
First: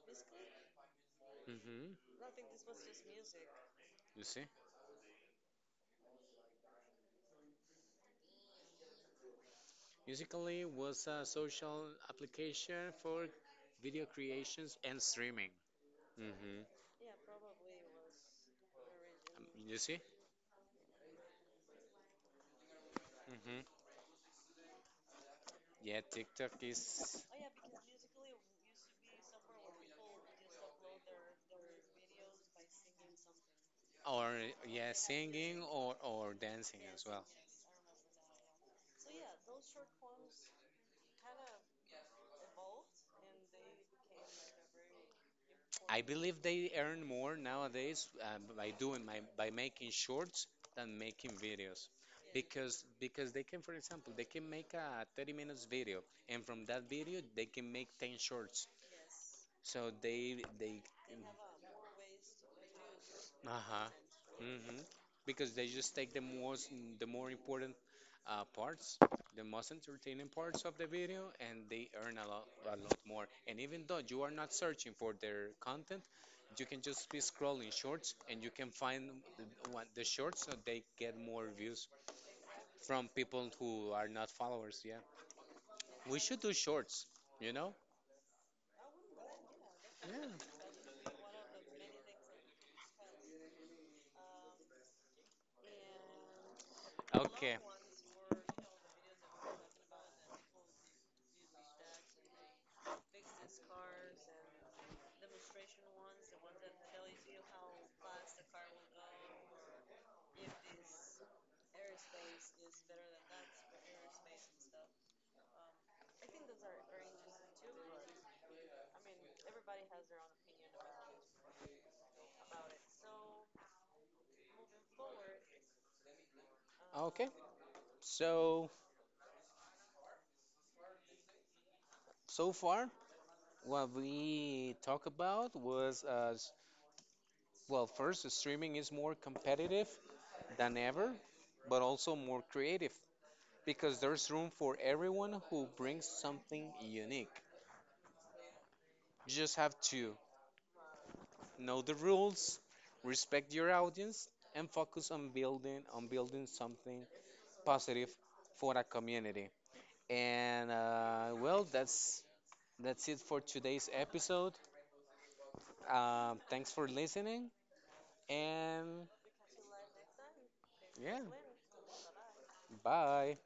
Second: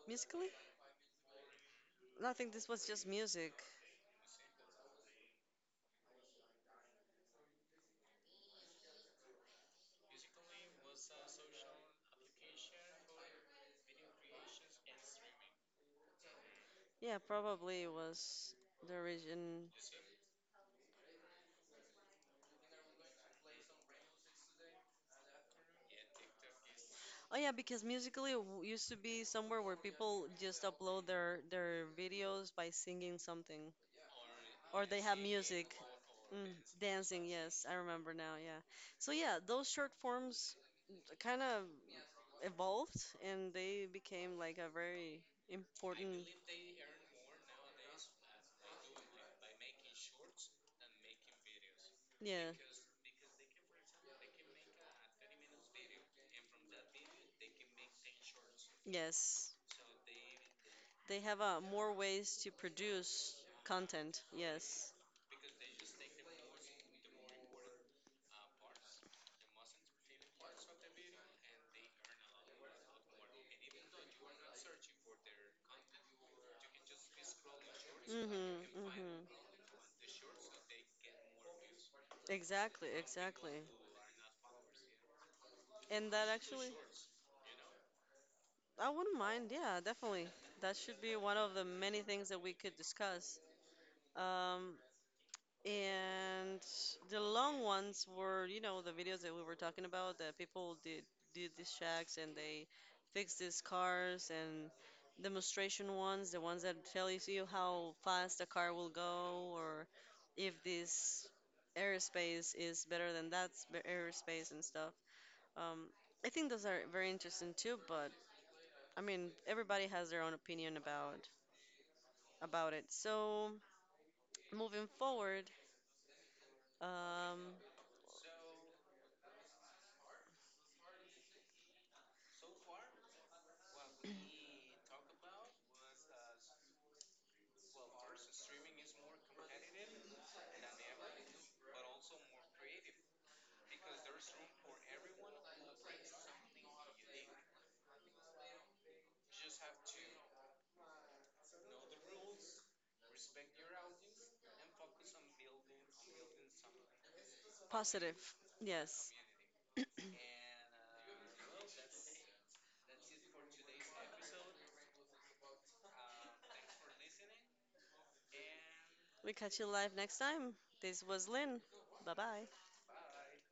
musically.
Mm-hmm.
And I think this was just music.
You see? Musically was a social application for video creations and streaming. Mm-hmm.
Yeah, probably it was the origin.
You see? Mm-hmm. Yeah, TikTok is
Oh yeah, because Musically used to be somewhere where people just upload their videos by singing something.
or
Or
yeah,
they have
singing
music.
or
Mm,
dancing as
dancing,
well.
yes, I remember now, yeah. So yeah, those short forms kind of evolved and they became like a very
I
important,
believe they earn more nowadays by doing my by making shorts than making videos,
yeah,
because they can, for example, they can make a 30 minutes video, and from that video they can make 10 shorts.
yes.
So they
They have more ways to produce
uh
content,
hmm.
yes.
Because they just take the most, the more important parts, the most entertaining parts of the video, and they earn a lot more. And even though you are not searching for their content, you can just be scrolling shorts,
Mm-hmm,
and you can find
mm-hmm.
the- what the shorts, so they get more views
Exactly,
from people
exactly.
who are not followers. Yeah,
And
we
that
should do
actually,
shorts. You know?
I wouldn't mind, yeah, definitely.
Yeah.
That should be one of the many things that we could discuss. Um, And the
Okay.
long ones were, you know, the videos that we were talking about that people did these shacks and they fixed these cars and demonstration ones, the ones that tell you see how fast a car will go, or if this airspace is better than airspace and stuff. Um, I think those are very interesting too, but I mean, everybody has their own opinion about it. So moving forward.
Okay.
Um,
So, so far, what we talk about was, well, first, streaming is more competitive than ever, but also more creative because there's room for everyone who brings something unique. You just have to know the rules, respect your audience, and focus on building something positive
positive.
for a
Yes.
community. And well, that's it for today's episode. Thanks for listening. And
We catch you live next time. This
yeah,
was Lynn. Bye bye.
bye.